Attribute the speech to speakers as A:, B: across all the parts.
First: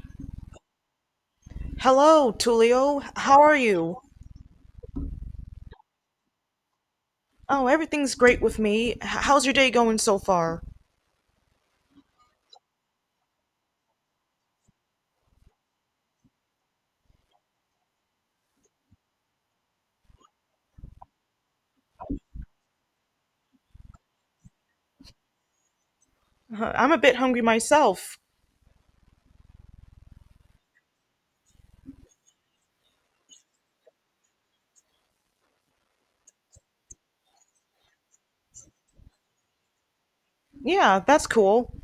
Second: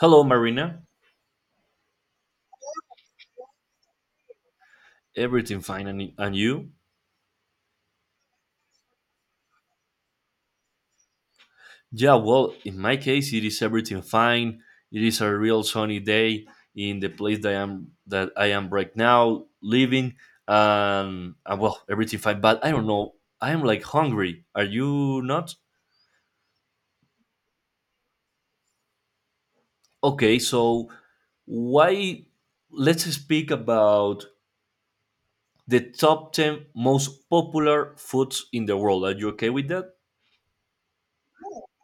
A: Hello, Marina.
B: Hello, Tulio. How are you?
A: Everything fine, and you?
B: Oh, everything's great with me. How's your day going so far?
A: Yeah, well, in my case, it is everything fine. It is a real sunny day in the place that I am right now living, and well, everything fine. But I don't know. I am like hungry. Are you not?
B: I'm a bit hungry myself.
A: Okay, so why? Let's speak about the top ten most popular foods in the world. Are you okay with that?
B: Yeah, that's cool.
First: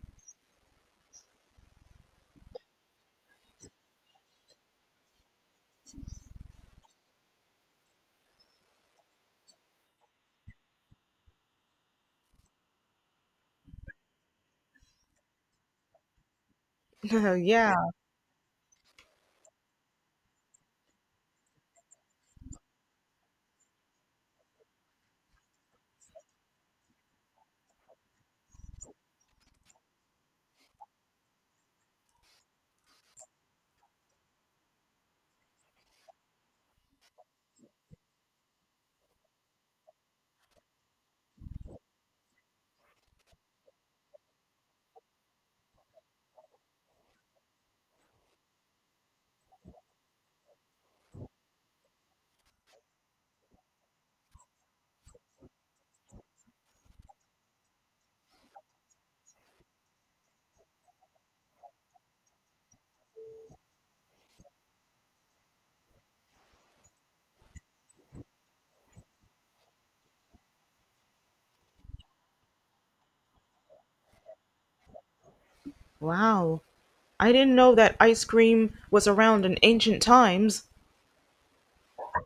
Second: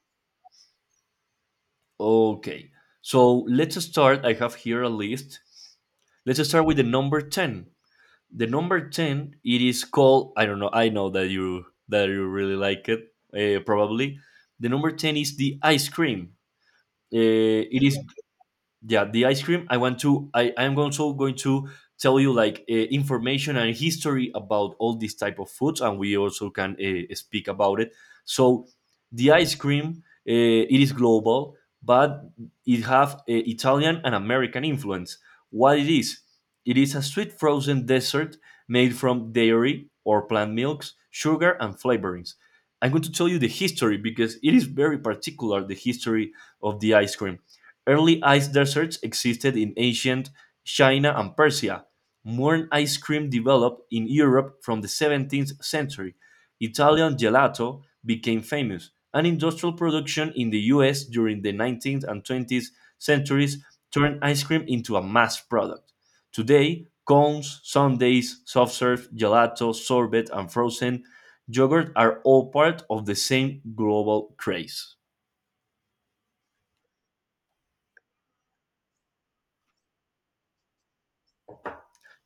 A: Okay. So let's start. I have here a list. Let's start with the number ten. The number ten, it is called. I don't know. I know that you really like it. Probably, the number ten is the ice cream.
B: yeah.
A: It is, yeah, the ice cream. I want to I'm also going to tell you like information and history about all these type of foods, and we also can speak about it. So the ice cream, it is global, but it have italian and american influence. What it is, it is a sweet frozen dessert made from dairy or plant milks, sugar and flavorings. I'm going to tell you the history, because it is very particular, the history of the ice cream. Early ice deserts existed in ancient China and Persia. Modern ice cream developed in Europe from the 17th century. Italian gelato became famous, and industrial production in the US during the 19th and 20th centuries turned ice cream into a mass product. Today, cones, sundaes, soft serve, gelato, sorbet, and frozen yogurt are all part of the same global craze.
B: Wow. I didn't know that ice cream was around in ancient times.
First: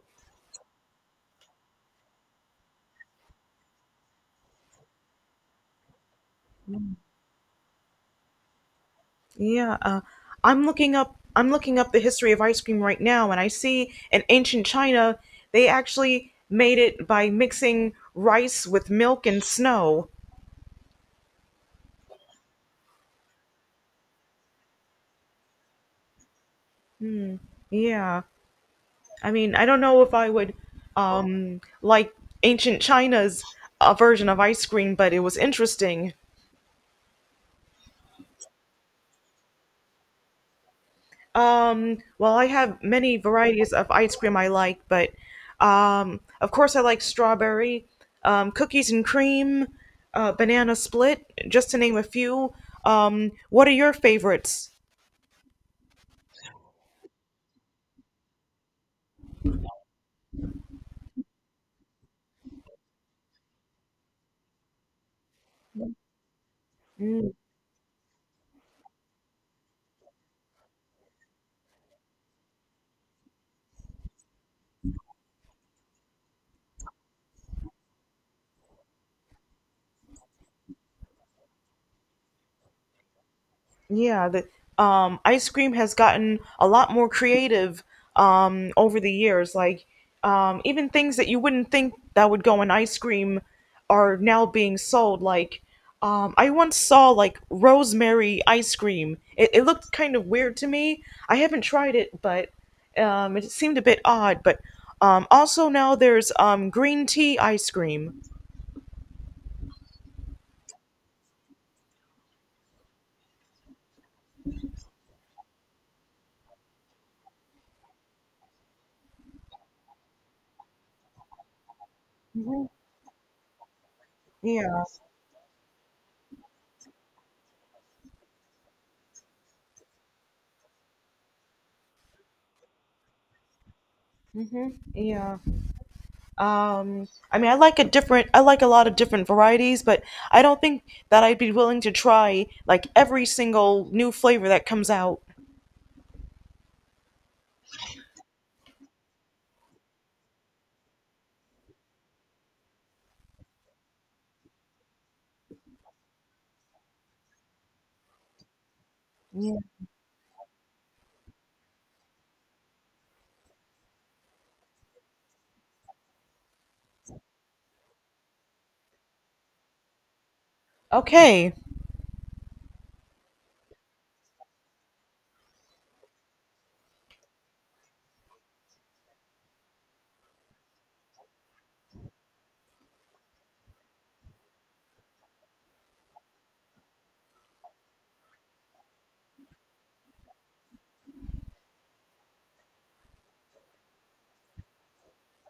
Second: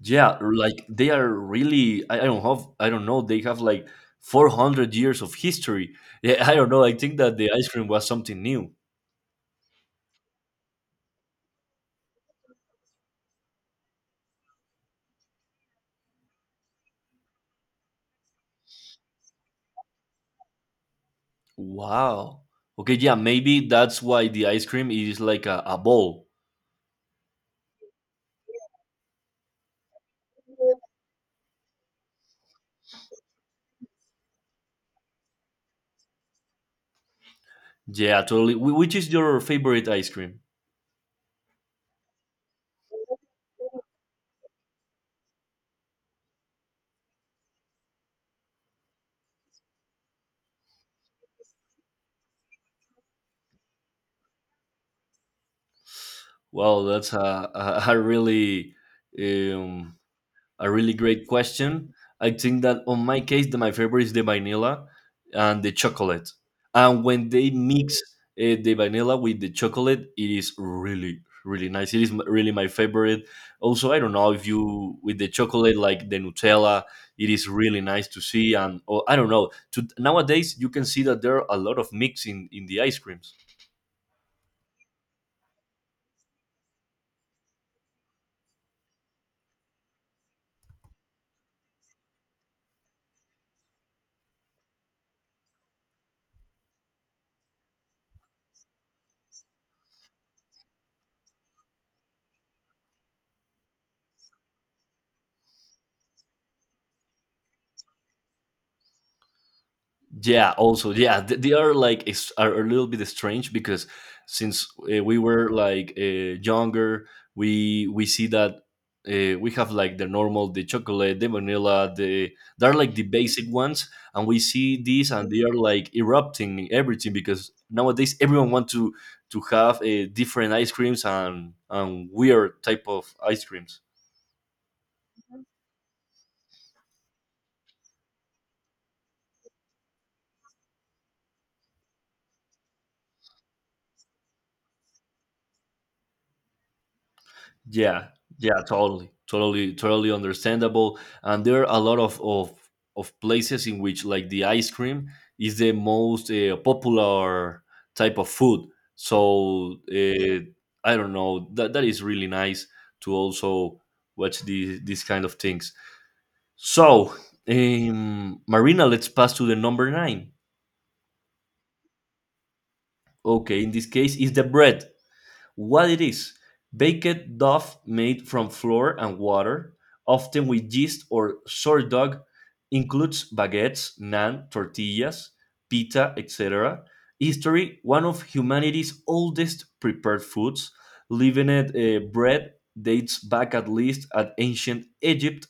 A: Yeah, like they are really I don't have, I don't know, they have like 400 years of history. Yeah, I don't know. I think that the ice cream was something new.
B: Yeah, I'm looking up the history of ice cream right now, and I see in ancient China they actually made it by mixing rice with milk and snow.
A: Wow. Okay, yeah, maybe that's why the ice cream is like a ball.
B: Yeah. I mean, I don't know if I would like ancient China's version of ice cream, but it was interesting.
A: Yeah, totally. Which is your favorite ice cream?
B: Well, I have many varieties of ice cream I like, but of course I like strawberry, cookies and cream, banana split, just to name a few. What are your favorites?
A: Wow, that's a really um, a really great question. I think that on my case, my favorite is the vanilla and the chocolate. And when they mix the vanilla with the chocolate, it is really, really nice. It is really my favorite. Also, I don't know if you with the chocolate like the Nutella, it is really nice to see. And or I don't know. To, nowadays, you can see that there are a lot of mix in the ice creams.
B: Yeah, the ice cream has gotten a lot more creative over the years. Like even things that you wouldn't think that would go in ice cream are now being sold. Like I once saw like rosemary ice cream. It looked kind of weird to me. I haven't tried it, but it seemed a bit odd, but also now there's green tea ice cream.
A: Yeah, also, yeah, they are like are a little bit strange because since we were like younger, we see that we have like the normal, the chocolate, the vanilla, the,
B: Mhm.
A: they're like the basic ones, and we
B: Yeah.
A: see these and they are like erupting in everything because nowadays everyone wants to have different ice creams and weird type of ice creams.
B: hmm Yeah. I mean, I like a lot of different varieties, but I don't think that I'd be willing to try like every single new flavor that comes out.
A: Yeah, yeah, totally understandable. And there are a lot of places in which like the ice cream is the most popular type of food. So I don't know, that that is really nice to also watch these kind of things. So Marina, let's pass to the number nine.
B: Okay.
A: Okay, in this case is the bread. What it is, baked dough made from flour and water, often with yeast or sourdough, includes baguettes, naan, tortillas, pita, etc. History, one of humanity's oldest prepared foods, leavened bread dates back at least at ancient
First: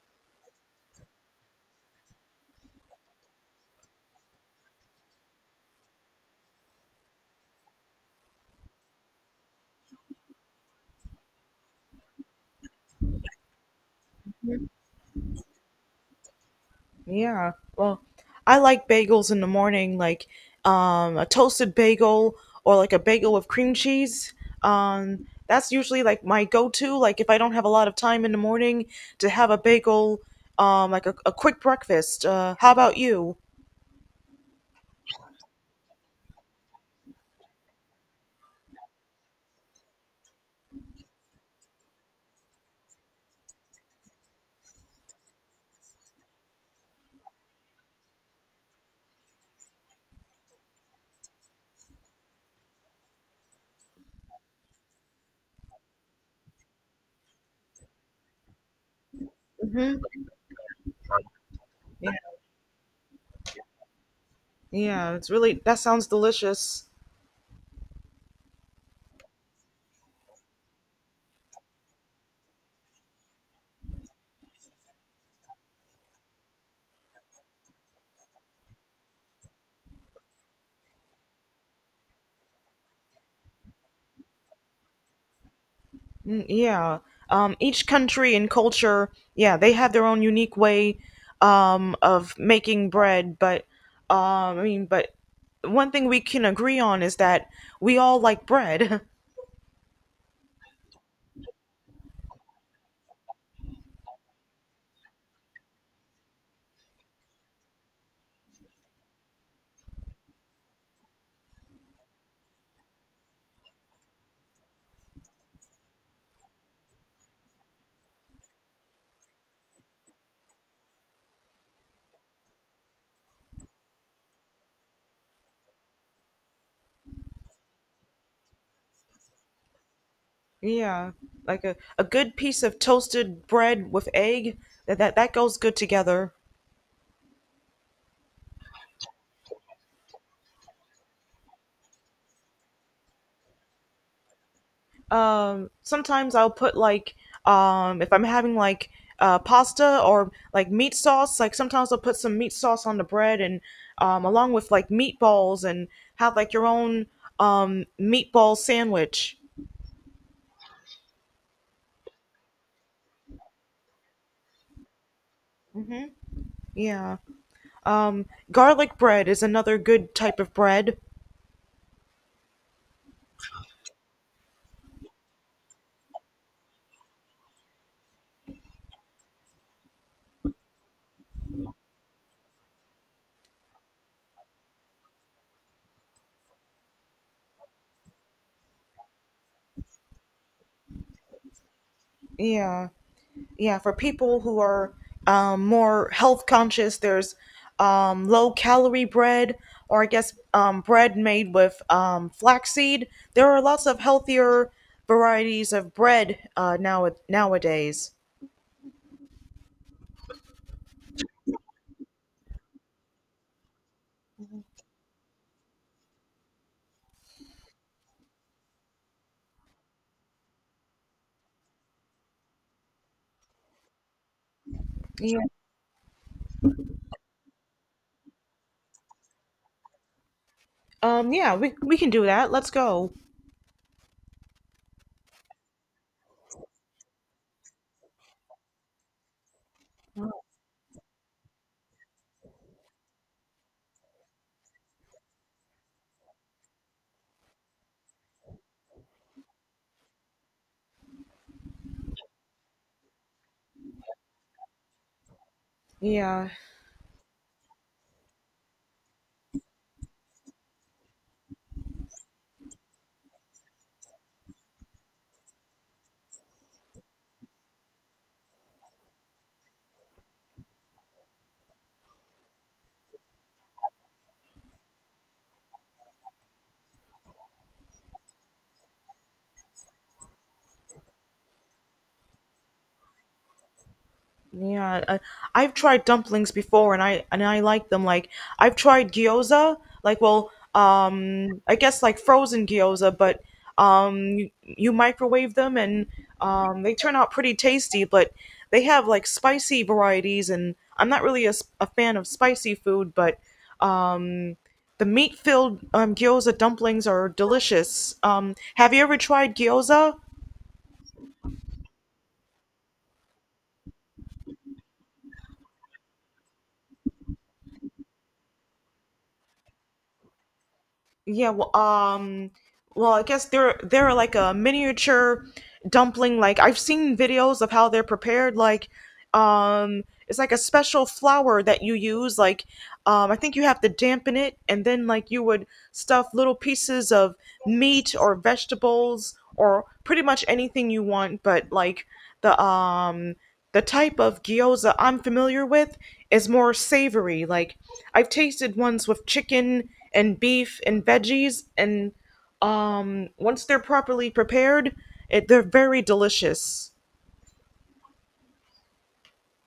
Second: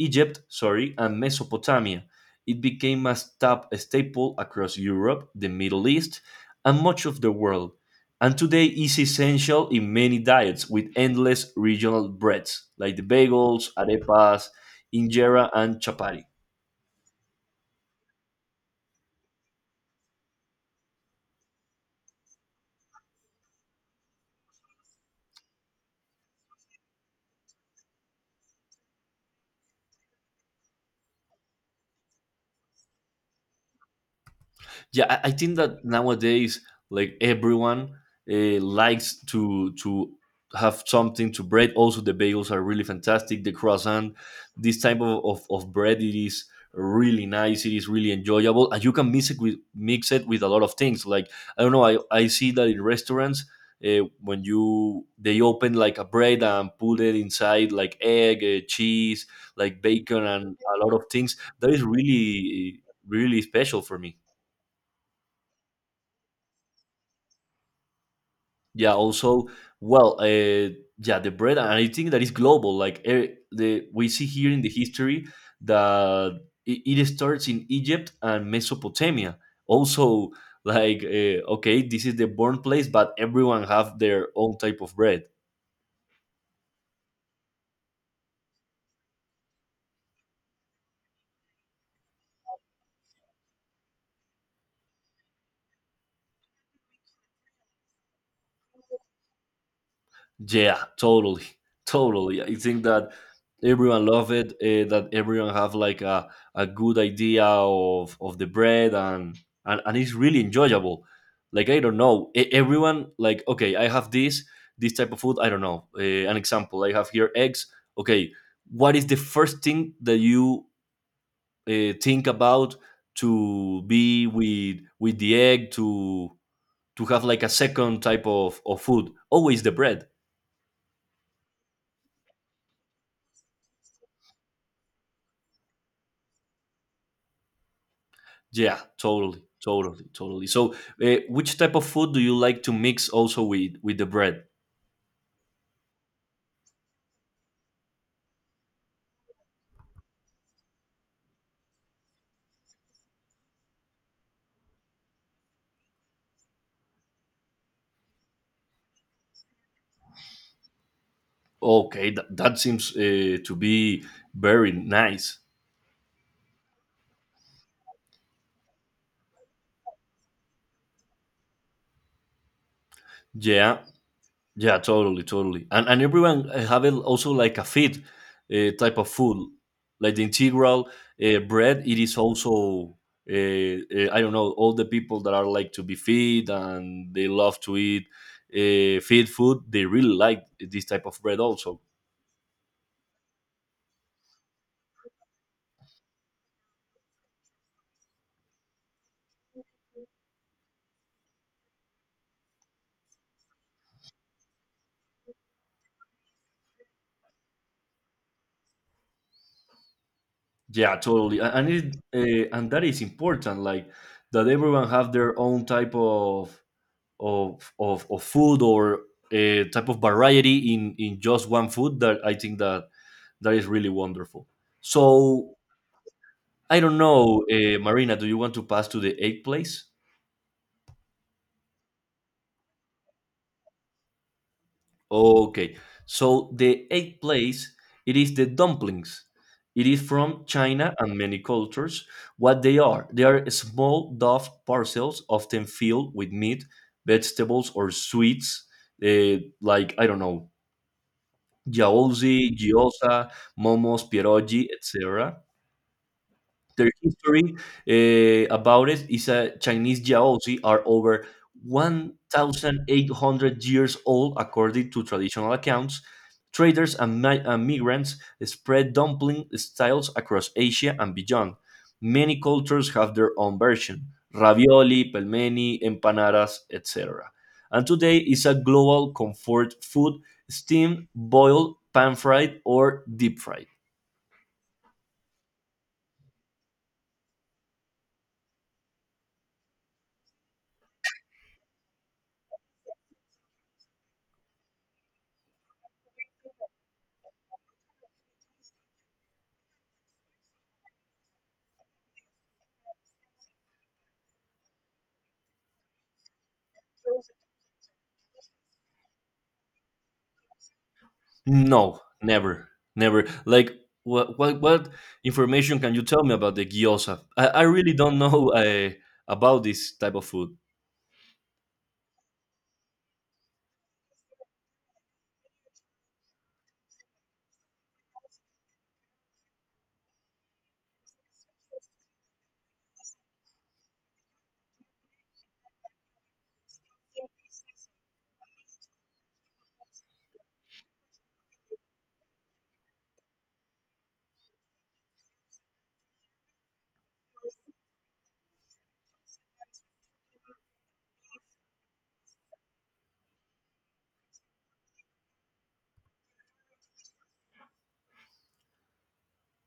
A: Egypt, sorry, and Mesopotamia. It became a staple across Europe, the Middle East, and much of the world, and today is essential in many diets with endless regional breads like the bagels, arepas, injera, and chapati.
B: Yeah. Well, I like bagels in the morning, like a toasted bagel or like a bagel with cream cheese. That's usually like my go-to. Like if I don't have a lot of time in the morning to have a bagel, like a quick breakfast. How about you?
A: Yeah, I think that nowadays like everyone likes to have something to bread. Also the bagels are really fantastic, the croissant, this type of bread, it is really nice, it is really enjoyable, and you can mix it with a lot of things. Like I don't know, I see that in restaurants, when you they open like a bread and put it inside like egg, cheese, like
B: Mm-hmm.
A: bacon, and a lot of things that is
B: Yeah.
A: really really special for me.
B: Yeah. It's really that sounds delicious.
A: Yeah, also, well, yeah, the bread, and I think that is global. Like eh, the, we see here in the history that it starts in Egypt and Mesopotamia. Also, like okay, this is the born place, but everyone have their own type of bread.
B: Mm, yeah. Each country and culture, yeah, they have their own unique way of making bread. But I mean, but one thing we can agree on is that we all like bread.
A: Yeah, totally, totally. I think that everyone love it. That everyone have like a good idea of the bread, and it's really enjoyable. Like I don't know, everyone like, okay, I have this type of food. I don't know. An example, I have here eggs. Okay, what is the first thing that you think about to be with the egg to have like a second type of food? Always the bread.
B: yeah, like a good piece of toasted bread with egg that goes good together.
A: Yeah, totally. So, which type of food do you like to mix also with the bread?
B: Sometimes I'll put like if I'm having like pasta or like meat sauce, like sometimes I'll put some meat sauce on the bread and along with like meatballs and have like your own meatball sandwich.
A: Okay, that seems to be very nice.
B: hmm Yeah. Um Garlic bread is another good type of bread.
A: Yeah, yeah, totally. And everyone have it also like a fit type of food, like the integral bread. It is also I don't know, all the people that are like to be fit and they love to eat fit food. They really like this type of bread also.
B: Yeah. Yeah, for people who are more health conscious, there's low calorie bread, or I guess bread made with flaxseed. There are lots of healthier varieties of bread nowadays.
A: Yeah, totally. And it and that is important, like that everyone have their own type of food or a type of variety in just one food. That I think that is really wonderful.
B: Yeah.
A: So I don't know, Marina, do you want to pass to the egg place?
B: Yeah, we can do that. Let's go.
A: Okay. So the eighth place, it is the dumplings. It is from China and many cultures. What they are? They are small dough parcels, often filled with meat, vegetables, or sweets, eh, like I don't know, yaozi, gyoza, momos, pierogi, etc.
B: Yeah
A: Their history about it is, a Chinese jiaozi are over 1,800 years old, according to traditional accounts. Traders and migrants spread dumpling styles across Asia and beyond. Many cultures have their own version, ravioli, pelmeni, empanadas, etc. And today is a global comfort food, steamed, boiled, pan fried, or deep fried.
B: Yeah, I've tried dumplings before, and I like them. Like I've tried gyoza, like well, I guess like frozen gyoza, but you microwave them, and they turn out pretty tasty. But they have like spicy varieties, and I'm not really a fan of spicy food, but um, the meat-filled gyoza dumplings are delicious. Have you ever tried gyoza?
A: No, never, never. Like, what information can you tell me about the gyoza? I really don't know about this type of food.
B: Yeah, well, well, I guess they're like a miniature dumpling. Like I've seen videos of how they're prepared. Like, um, it's like a special flour that you use. Like, I think you have to dampen it, and then like you would stuff little pieces of meat or vegetables or pretty much anything you want. But like the um the type of gyoza I'm familiar with is more savory. Like, I've tasted ones with chicken and beef and veggies, and once they're properly prepared, they're very delicious.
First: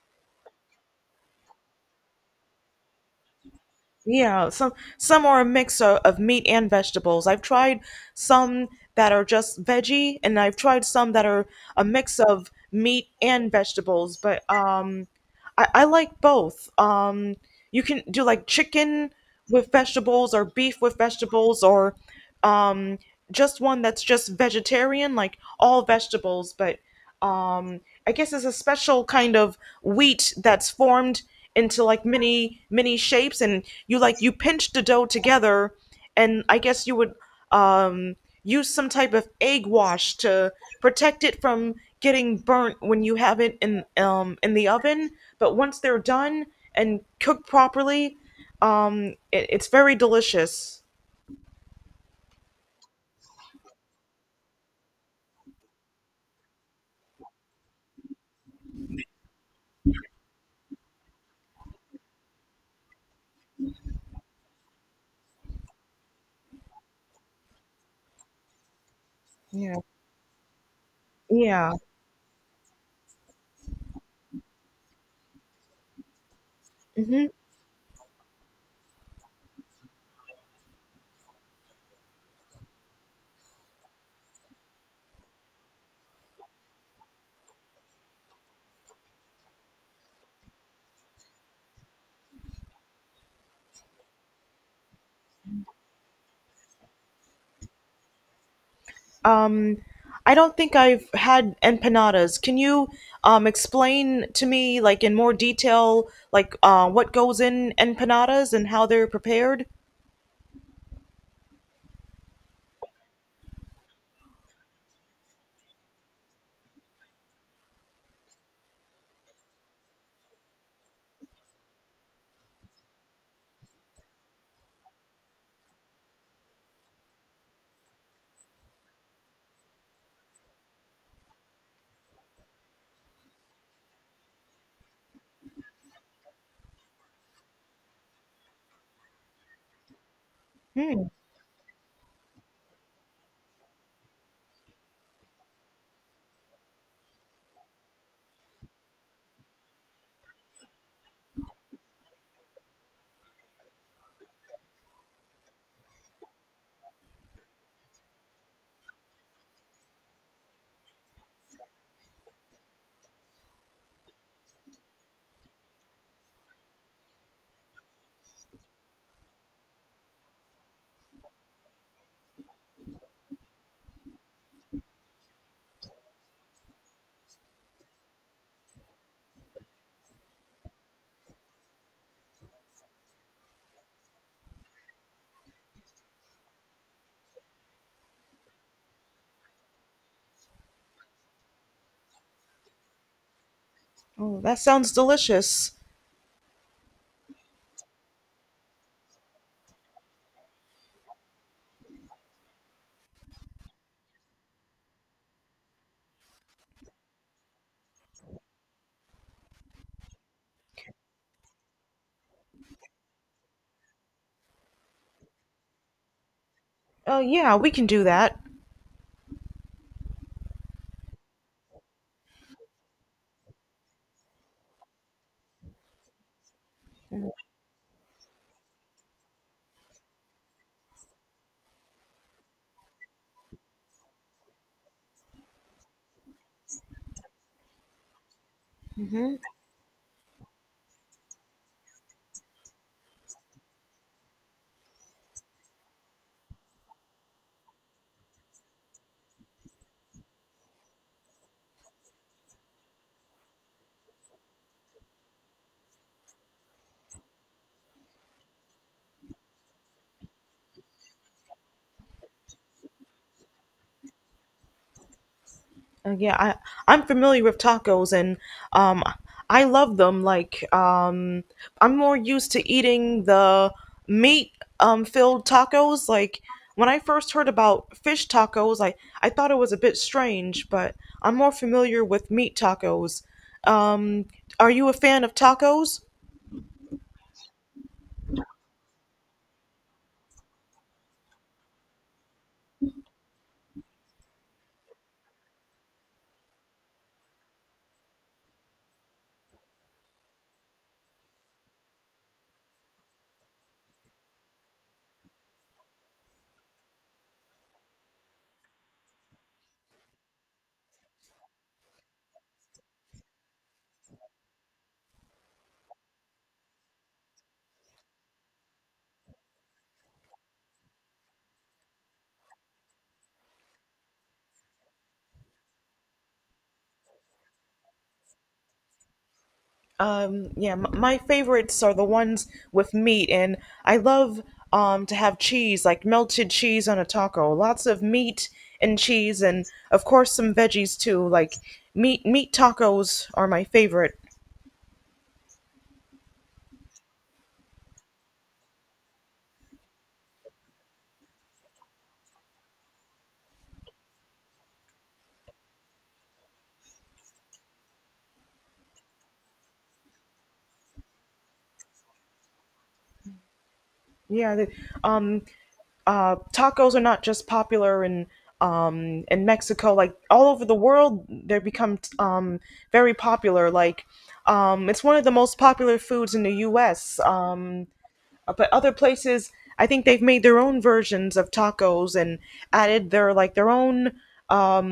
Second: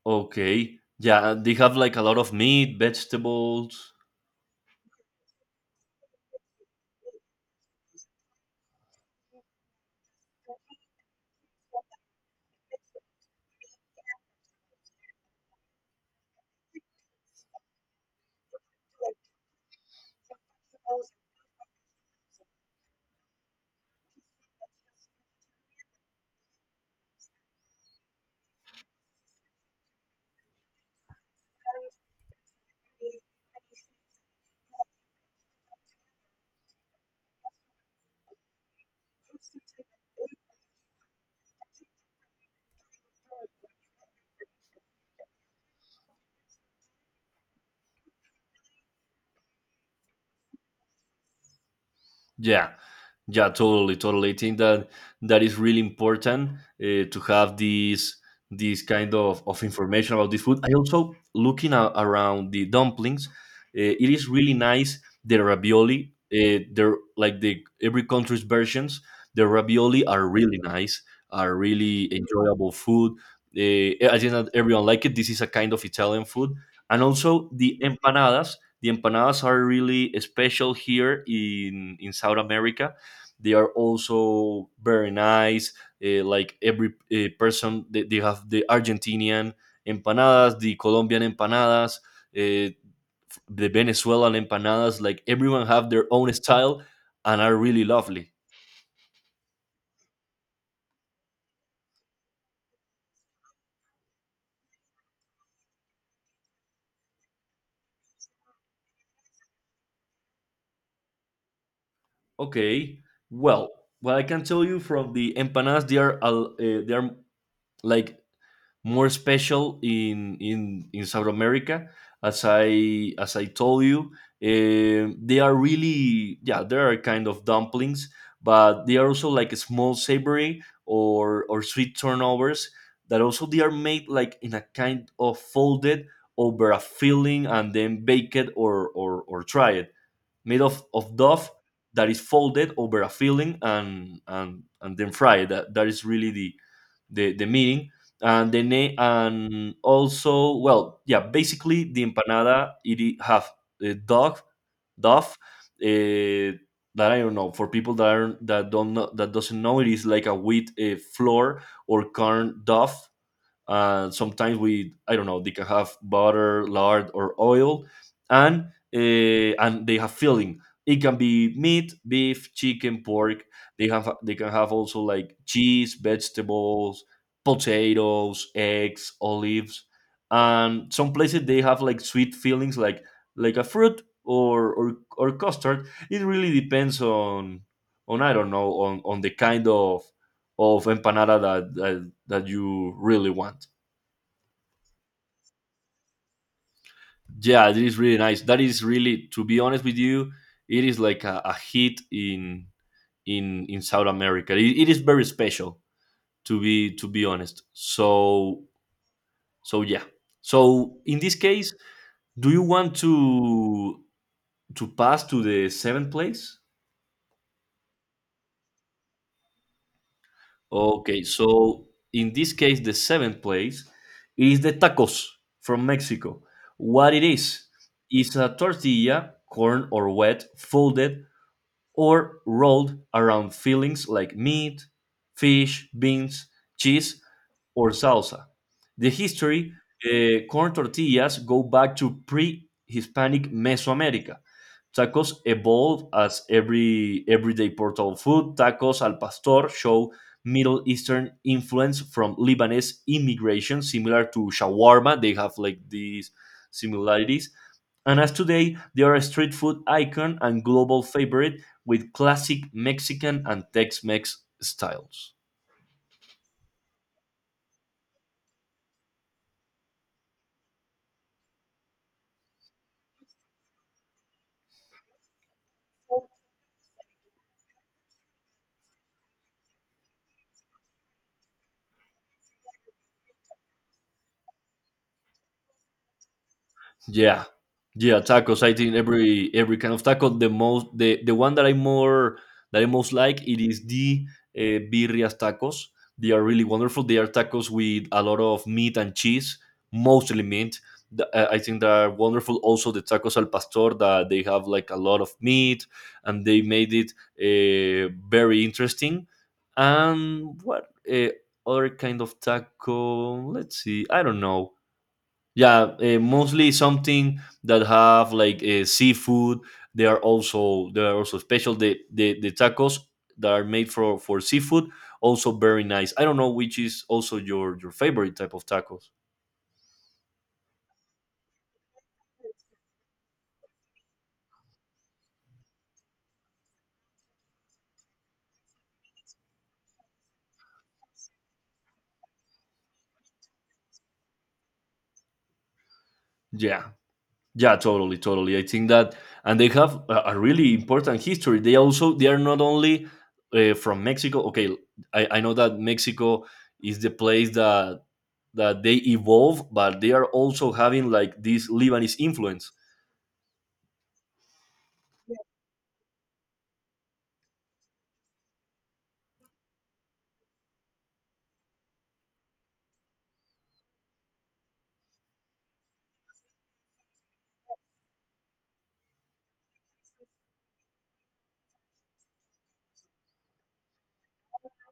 A: Okay, yeah, they have like a lot of meat, vegetables.
B: Yeah, some are a mix of meat and vegetables. I've tried some that are just veggie, and I've tried some that are a mix of meat and vegetables. But I like both. You can do like chicken with vegetables, or beef with vegetables, or um, just one that's just vegetarian, like all vegetables. But um I guess it's a special kind of wheat that's formed into like many shapes, and you like you pinch the dough together, and I guess you would um use some type of egg wash to protect it from getting burnt when you have it in the oven. But once they're done and cooked properly, it's very delicious.
A: Yeah, yeah, totally, totally. I think that is really important to have these kind of information about this food. I also looking around the dumplings. It is really nice the ravioli. They're like the every country's versions. The
B: yeah
A: ravioli are really nice, are
B: yeah.
A: really enjoyable food. I think that everyone like it. This is a kind of Italian food, and also the empanadas. The empanadas are really special here in South America. They are also very nice, like every person, they have the argentinian empanadas, the colombian empanadas, uh, the venezuelan empanadas. Like everyone have their own style and are really lovely.
B: Um, I don't think I've had empanadas. Can you explain to me, like in more detail, like what goes in empanadas and how they're prepared?
A: Okay. Well, what I can tell you from the empanadas, they are they are like more special in South America, as I told you. Um, they are really, yeah, they are kind of dumplings, but they are also like a small savory or sweet turnovers that also they are made like in a kind of folded over a filling and then bake it or try it, made
B: Hmm.
A: of dough that is folded over a filling and then fried. That is really the the meaning. And the name, and also, well, yeah, basically the empanada have a dog dough, that I don't know, for people that are not that don't know, that doesn't know, it is like a wheat flour or corn dough, sometimes I don't know, they can have butter, lard, or oil, and and they have filling. It can be meat, beef, chicken, pork. They can have also like cheese, vegetables, potatoes, eggs, olives, and some places they have like sweet fillings like a fruit or custard. It really depends on I don't know, on the kind of empanada that you really want.
B: Oh, that sounds delicious.
A: Yeah, it is really nice. That is really, to be honest with you, it is like a hit in South America. It is very special, to be honest. So so yeah. So in this case, do you want to pass to the seventh place?
B: Oh, yeah, we can do that.
A: Okay, so in this case, the seventh place is the tacos from Mexico. What it is? It's a tortilla, corn or wet, folded or rolled around fillings like meat, fish, beans, cheese, or salsa. The history. Corn tortillas go back to pre-Hispanic Mesoamerica. Tacos evolved as everyday portable food. Tacos al pastor show Middle Eastern influence from Lebanese immigration, similar to shawarma. They have like these similarities. And as today, they are a street food icon and global favorite with classic Mexican and Tex Mex styles.
B: Yeah, I'm familiar with tacos, and um I love them. Like I'm more used to eating the meat filled tacos. Like when I first heard about fish tacos, I thought it was a bit strange, but I'm more familiar with meat tacos. Um, are you a fan of tacos?
A: Yeah, yeah, tacos. I think every kind of taco. The most the one that I more that I most like it is the birrias tacos. They are really wonderful. They are tacos with a lot of meat and cheese, mostly meat. I think they are wonderful. Also, the tacos al pastor that they have like a lot of meat, and they made it very interesting. And what other kind of taco? Let's see. I don't know, yeah, mostly something that have like seafood. They are also special. The tacos that are made for seafood, also very nice. I don't know which is also your favorite type of tacos.
B: Yeah, my favorites are the ones with meat, and I love to have cheese, like melted cheese on a taco. Lots of meat and cheese, and of course some veggies too. Like meat tacos are my favorite.
A: Yeah, yeah, totally, totally. I think that, and they have a really important history. They are not only from Mexico. Okay, I know that Mexico is the place that they evolve, but they are also having like this Lebanese influence.
B: Yeah, um, tacos are not just popular in Mexico. Like all over the world, they become very popular. Like it's one of the most popular foods in the U.S. But other places, I think they've made their own versions of tacos and added their like their own um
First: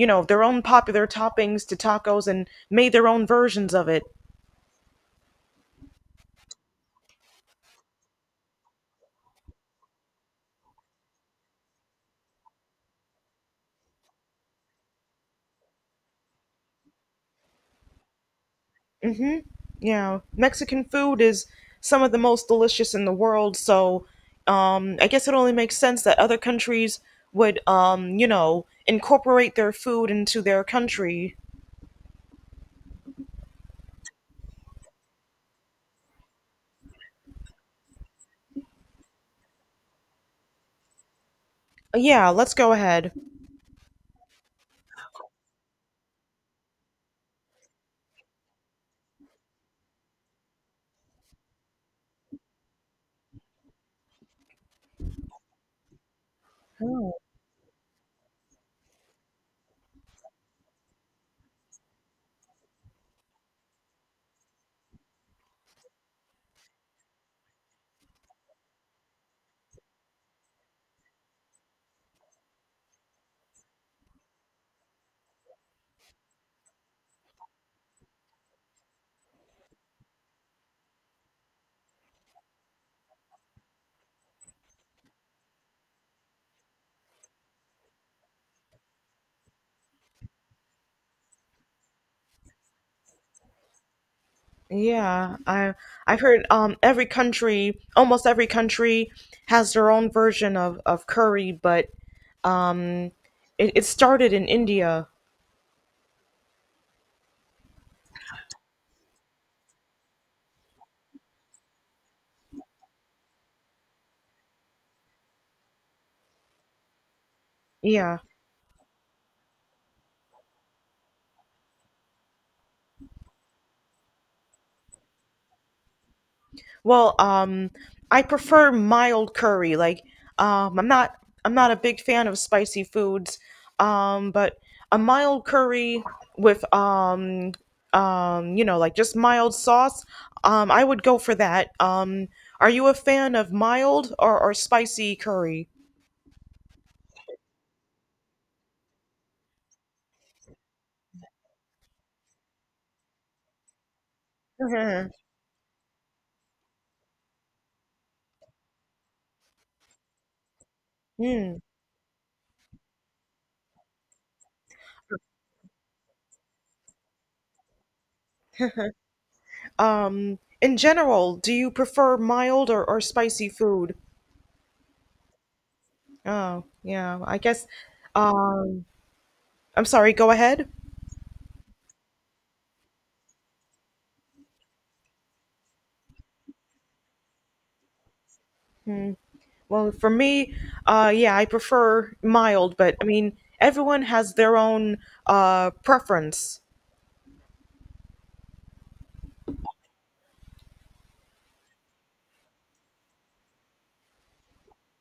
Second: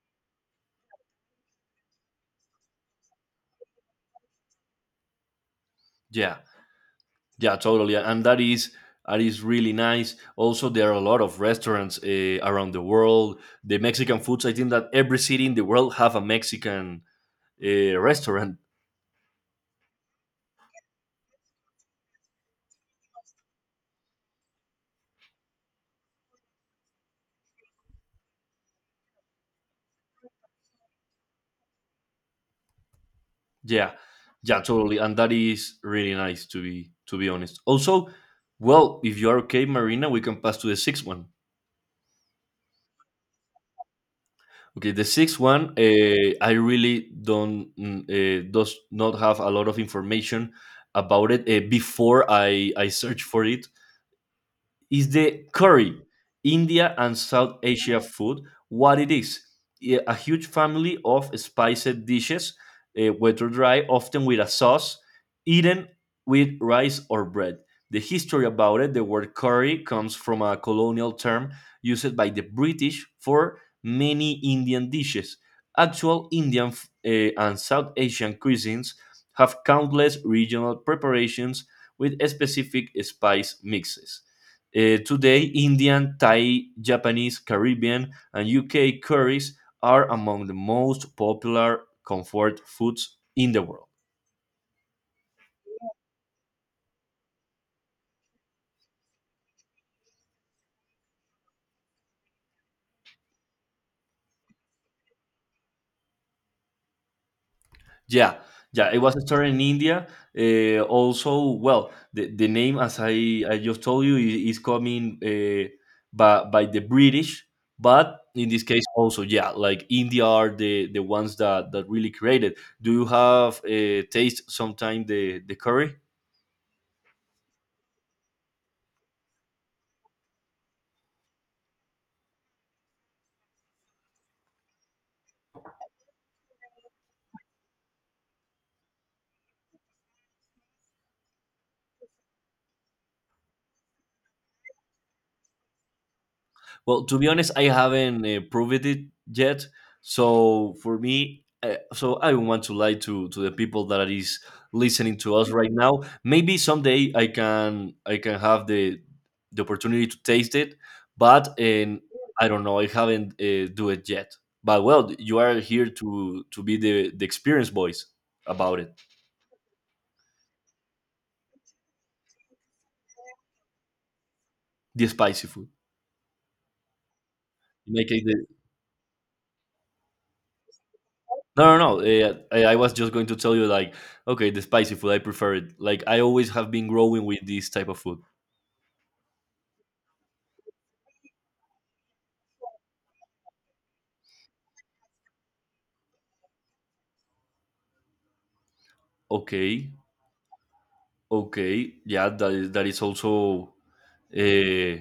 B: you know, their own popular toppings to tacos and made their own versions of it.
A: Yeah. Yeah, totally, yeah, and that is really nice. Also, there are a lot of restaurants around the world. The Mexican foods. I think that every city in the world have a Mexican restaurant.
B: Mhm. Yeah, Mexican food is some of the most delicious in the world, so I guess it only makes sense that other countries would, you know, incorporate their food into their country.
A: Yeah, yeah, totally, and that is really nice to be honest. Also, well, if you are okay, Marina, we can pass to the sixth one.
B: Yeah, let's go ahead.
A: Okay, the sixth one. I really don't mm, does not have a lot of information about it before I search for it is the curry, India and South Asia food, what it is. Yeah, a huge family of spiced dishes, wet or dry, often with a sauce, eaten with rice or bread. The history about it, the word curry comes from a colonial term used by the British for many Indian dishes. Actual Indian and South Asian cuisines have countless regional preparations with specific spice mixes. Today, Indian, Thai, Japanese, Caribbean, and UK curries are among the most popular comfort foods in the world.
B: Yeah, I've heard every country, almost every country has their own version of curry, but it started in India.
A: Yeah, yeah, it was started in India. Also, well, the name, as I just told you, is coming by the British,
B: Yeah.
A: but in this case, also, yeah, like India are the ones that really created. Do you have taste sometime the curry?
B: Well, I prefer mild curry. Like um I'm not I'm not a big fan of spicy foods. But a mild curry with you know, like just mild sauce, I would go for that. Are you a fan of mild or spicy curry?
A: Well, to be honest, I haven't proved it yet. So for me, so I don't want to lie to the people that is listening to us right now. Maybe someday I can have the opportunity to taste it,
B: Hmm.
A: but and I don't know. I haven't do it yet. But well, you are here to be the experience voice about it,
B: In general, do you prefer mild or spicy food?
A: the spicy food.
B: Oh, yeah, I guess.
A: In my case, the
B: Um, I'm sorry, go ahead.
A: no, no, no. I was just going to tell you, like, okay, the spicy food, I prefer it. Like, I always have been growing with this type of food.
B: Well, for me, yeah, I prefer mild, but I mean, everyone has their own preference.
A: Okay, okay, yeah, that is also uh,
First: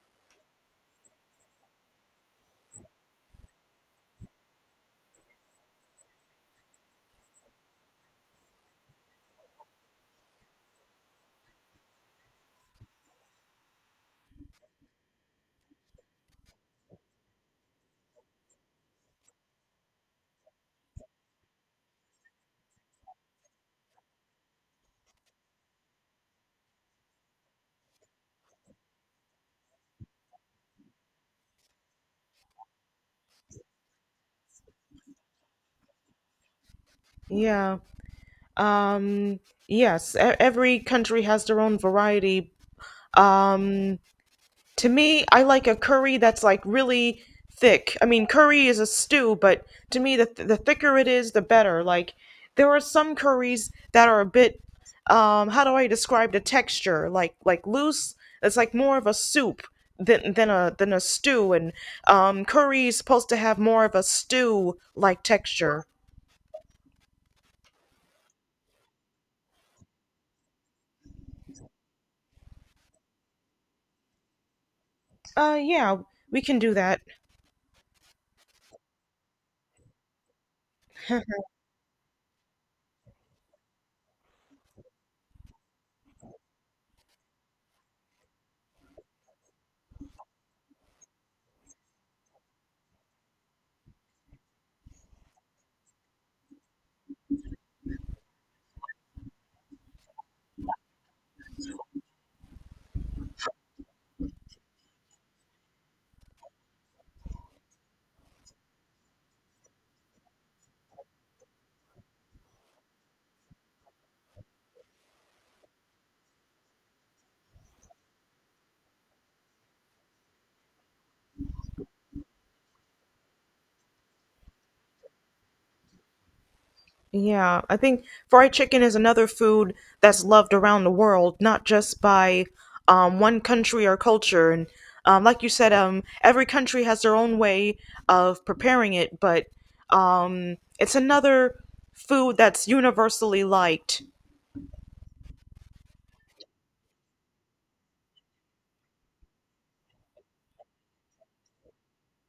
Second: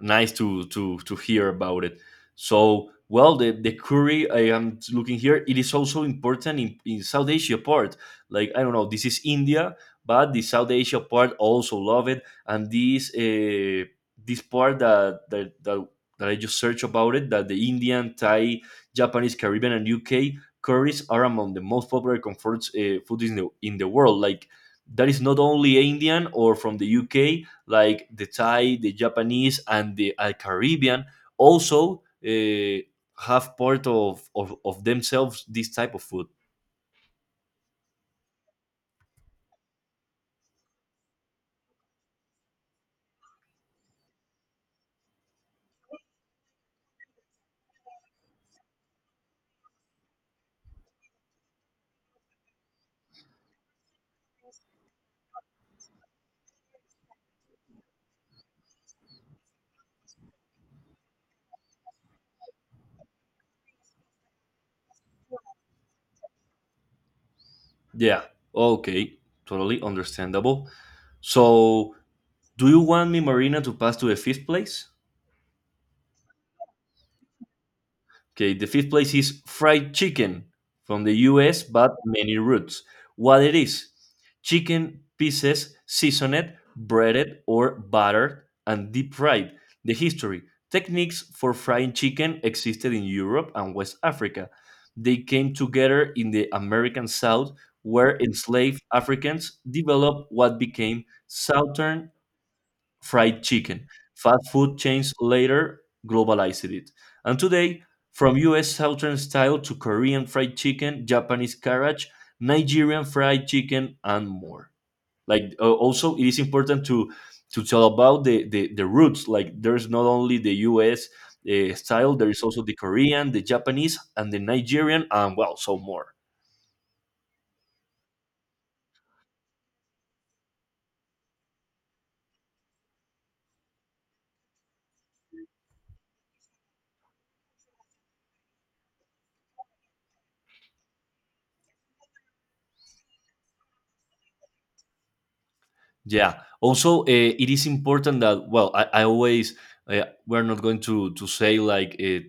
A: nice to to hear about it. So, well, the curry I am looking here, it is also important in South Asia part. Like I don't know, this is India, but the South Asia part also love it, and this part that. That I just searched about it, that the Indian, Thai, Japanese, Caribbean, and UK curries are among the most popular comfort foods in the world. Like that is not only Indian or from the UK, like the Thai, the Japanese, and the Caribbean also uh, have part of themselves this type of food.
B: Yeah. Um, yes, every country has their own variety. Um, To me, I like a curry that's like really thick. I mean, curry is a stew, but to me, the thicker it is, the better. Like there are some curries that are a bit, how do I describe the texture? Like loose. It's like more of a soup than a stew, and curry is supposed to have more of a stew like texture.
A: Yeah. Okay. Totally understandable. So, do you want me, Marina, to pass to the fifth place?
B: Yeah, we can do that.
A: Okay, the fifth place is fried chicken from the US, but many roots. What it is? Chicken pieces seasoned, breaded, or buttered and deep fried. The history. Techniques for frying chicken existed in Europe and West Africa. They came together in the American South, where enslaved Africans developed what became Southern fried chicken. Fast food chains later globalized it. And today, from US Southern style to Korean fried chicken, Japanese carriage, Nigerian fried chicken, and more. Like, also, it is important to tell about the roots. Like, there's not only the US style, there is also the Korean, the Japanese, and the Nigerian, and well, so more.
B: Yeah, I think fried chicken is another food that's loved around the world, not just by one country or culture. And like you said, every country has their own way of preparing it, but it's another food that's universally liked.
A: Yeah. Also, it is important that, well, I always we're not going to say like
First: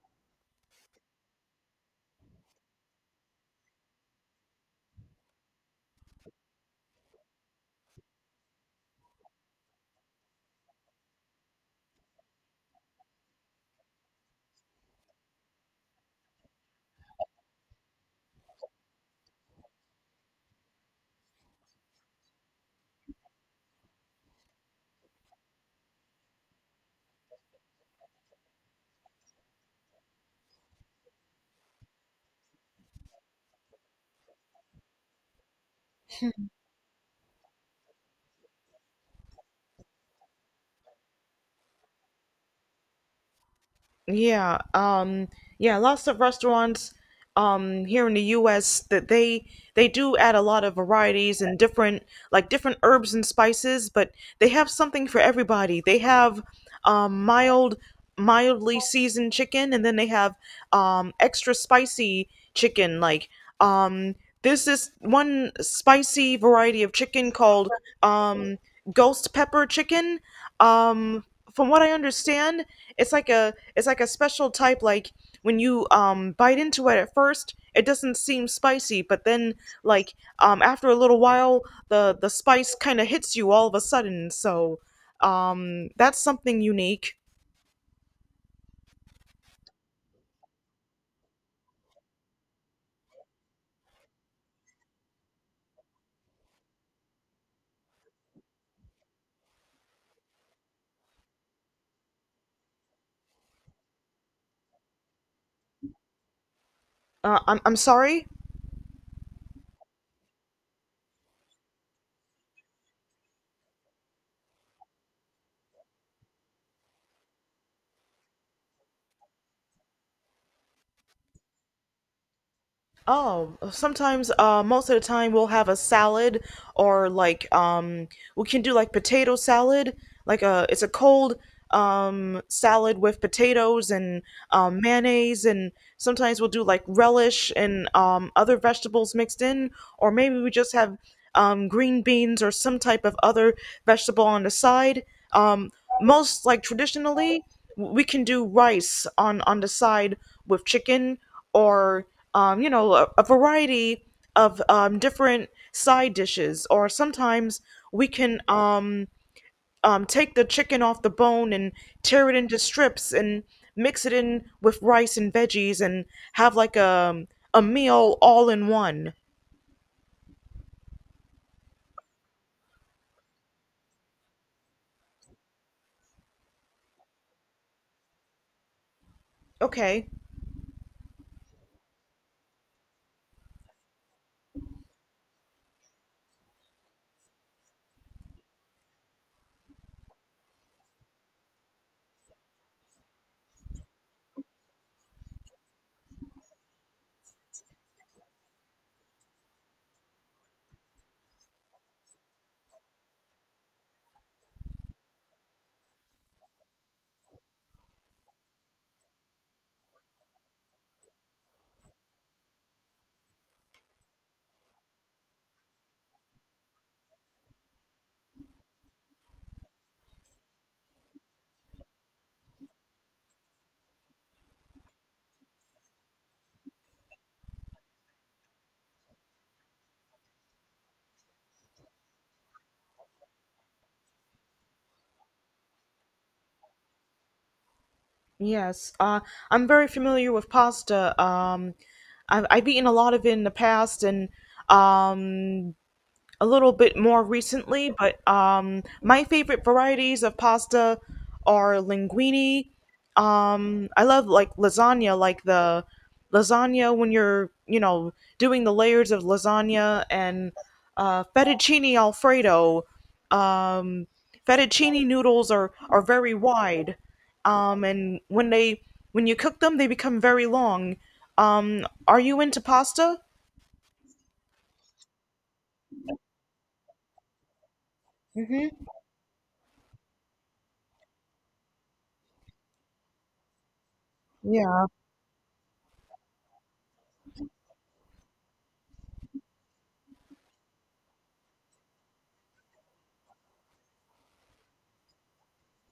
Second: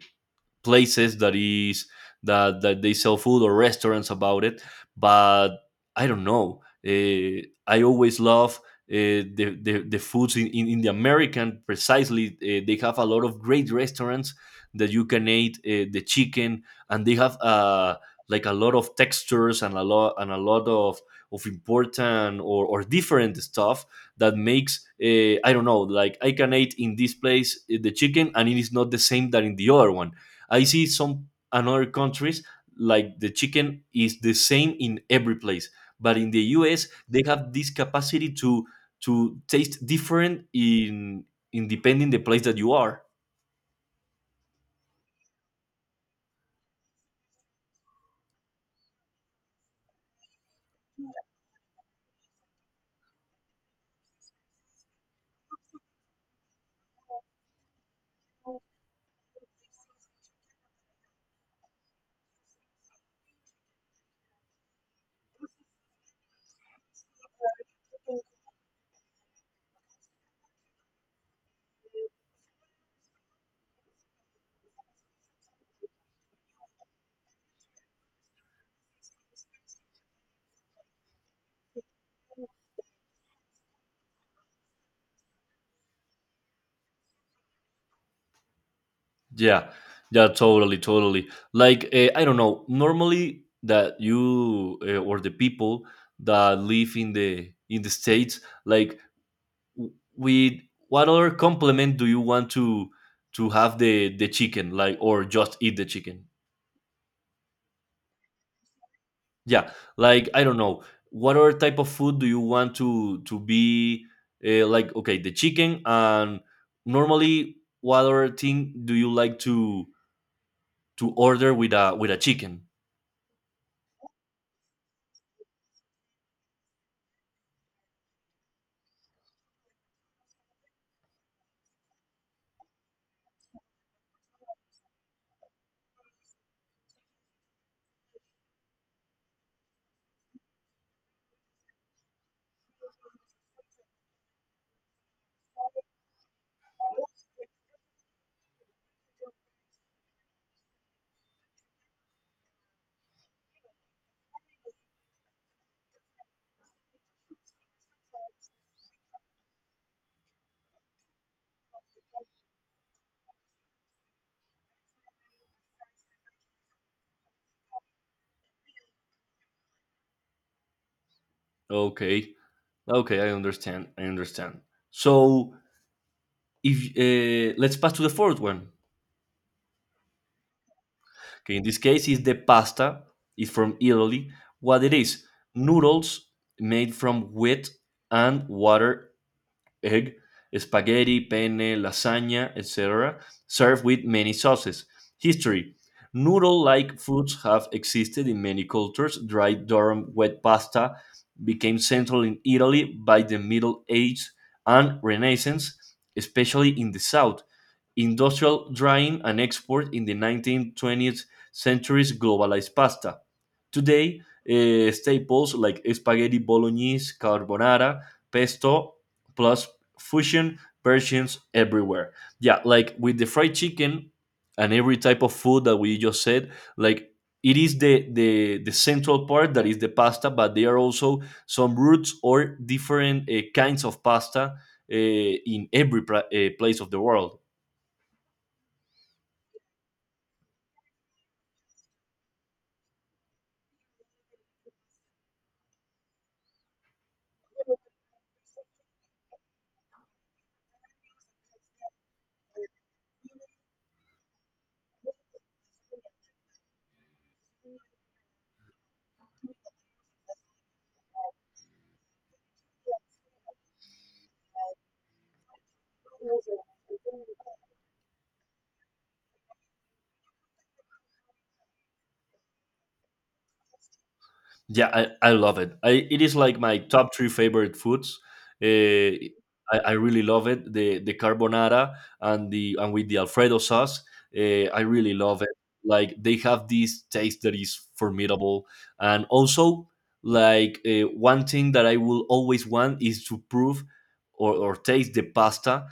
A: places that is that they sell food or restaurants about it. But I don't know. I always love the foods in the American. Precisely, they have a lot of great restaurants that you can eat the chicken, and they have like a lot of textures and a lot of important or different stuff that makes I don't know, like I can eat in this place the chicken, and it is not the same that in the other one. I see some another countries like the chicken is the same in every place, but in the US they have this capacity to taste different in depending the place that you are.
B: Yeah, yeah, lots of restaurants here in the US that they do add a lot of varieties and different like different herbs and spices, but they have something for everybody. They have um mild mildly seasoned chicken, and then they have extra spicy chicken. Like um there's this one spicy variety of chicken called um ghost pepper chicken. Um from what I understand, it's like a special type. Like when you bite into it at first, it doesn't seem spicy, but then like after a little while, the spice kind of hits you all of a sudden. So that's something unique.
A: Yeah, yeah, totally, totally. Like I don't know, normally that you or the people that live in the states, like with what other complement do you want to have the chicken, like, or just eat the chicken?
B: I'm sorry.
A: Yeah, like I don't know, what other type of food do you want to be like? Okay, the chicken, and normally, what other thing do you like to order with a chicken?
B: Oh, sometimes, most of the time we'll have a salad or like, we can do like potato salad, like it's a cold, salad with potatoes and, mayonnaise. And sometimes we'll do like relish and, other vegetables mixed in, or maybe we just have, green beans or some type of other vegetable on the side. Um, Most like traditionally, we can do rice on the side with chicken or you know a variety of different side dishes. Or sometimes we can take the chicken off the bone and tear it into strips and mix it in with rice and veggies and have like a meal all in one.
A: Okay, okay, I understand, I understand. So if let's pass to the fourth one.
B: Okay.
A: Okay, in this case, is the pasta. It's from Italy. What it is? Noodles made from wheat and water egg, spaghetti, penne, lasagna, etc., served with many sauces. History. Noodle like foods have existed in many cultures. Dried durum wet pasta became central in Italy by the Middle Ages and Renaissance, especially in the south. Industrial drying and export in the 1920th centuries globalized pasta. Today, eh, staples like spaghetti bolognese, carbonara, pesto, plus fusion versions everywhere. Yeah, like with the fried chicken and every type of food that we just said, like it is the central part that is the pasta, but there are also some roots or different kinds of pasta in every place of the world.
B: Yes, I'm very familiar with pasta. I've eaten a lot of it in the past, and um, a little bit more recently, but my favorite varieties of pasta are linguine. I love lasagna, like the lasagna when you're doing the layers of lasagna and fettuccine alfredo. Um, Fettuccine noodles are very wide, and when you cook them, they become very long. Are you into pasta?
A: Yeah, I love it. I it is like my top three favorite foods.
B: Hmm.
A: Uh, I really love it. The carbonara and the and with the Alfredo sauce. I
B: Yeah,
A: really love it. Like they have this taste that is formidable, and also like one thing that I will always want is to prove or taste the pasta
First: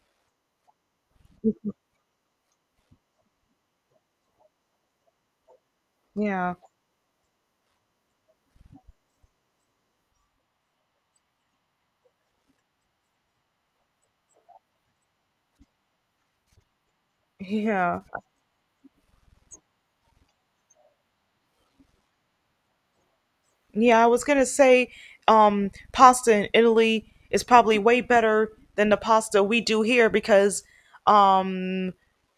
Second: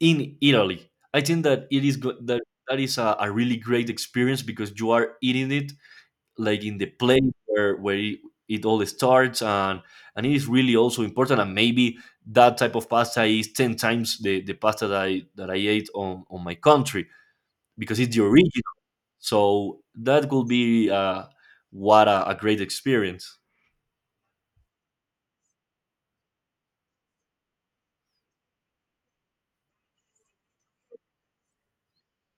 A: in Italy. I think that that that is a really great experience, because you are eating it
B: yeah,
A: like in the place where it all starts, and it is really also important, and maybe that type of pasta is 10 times the pasta that I ate on my country, because
B: yeah.
A: it's the original, so that could be what a great experience.
B: Yeah, I was gonna say, pasta in Italy is probably way better than the pasta we do here because um,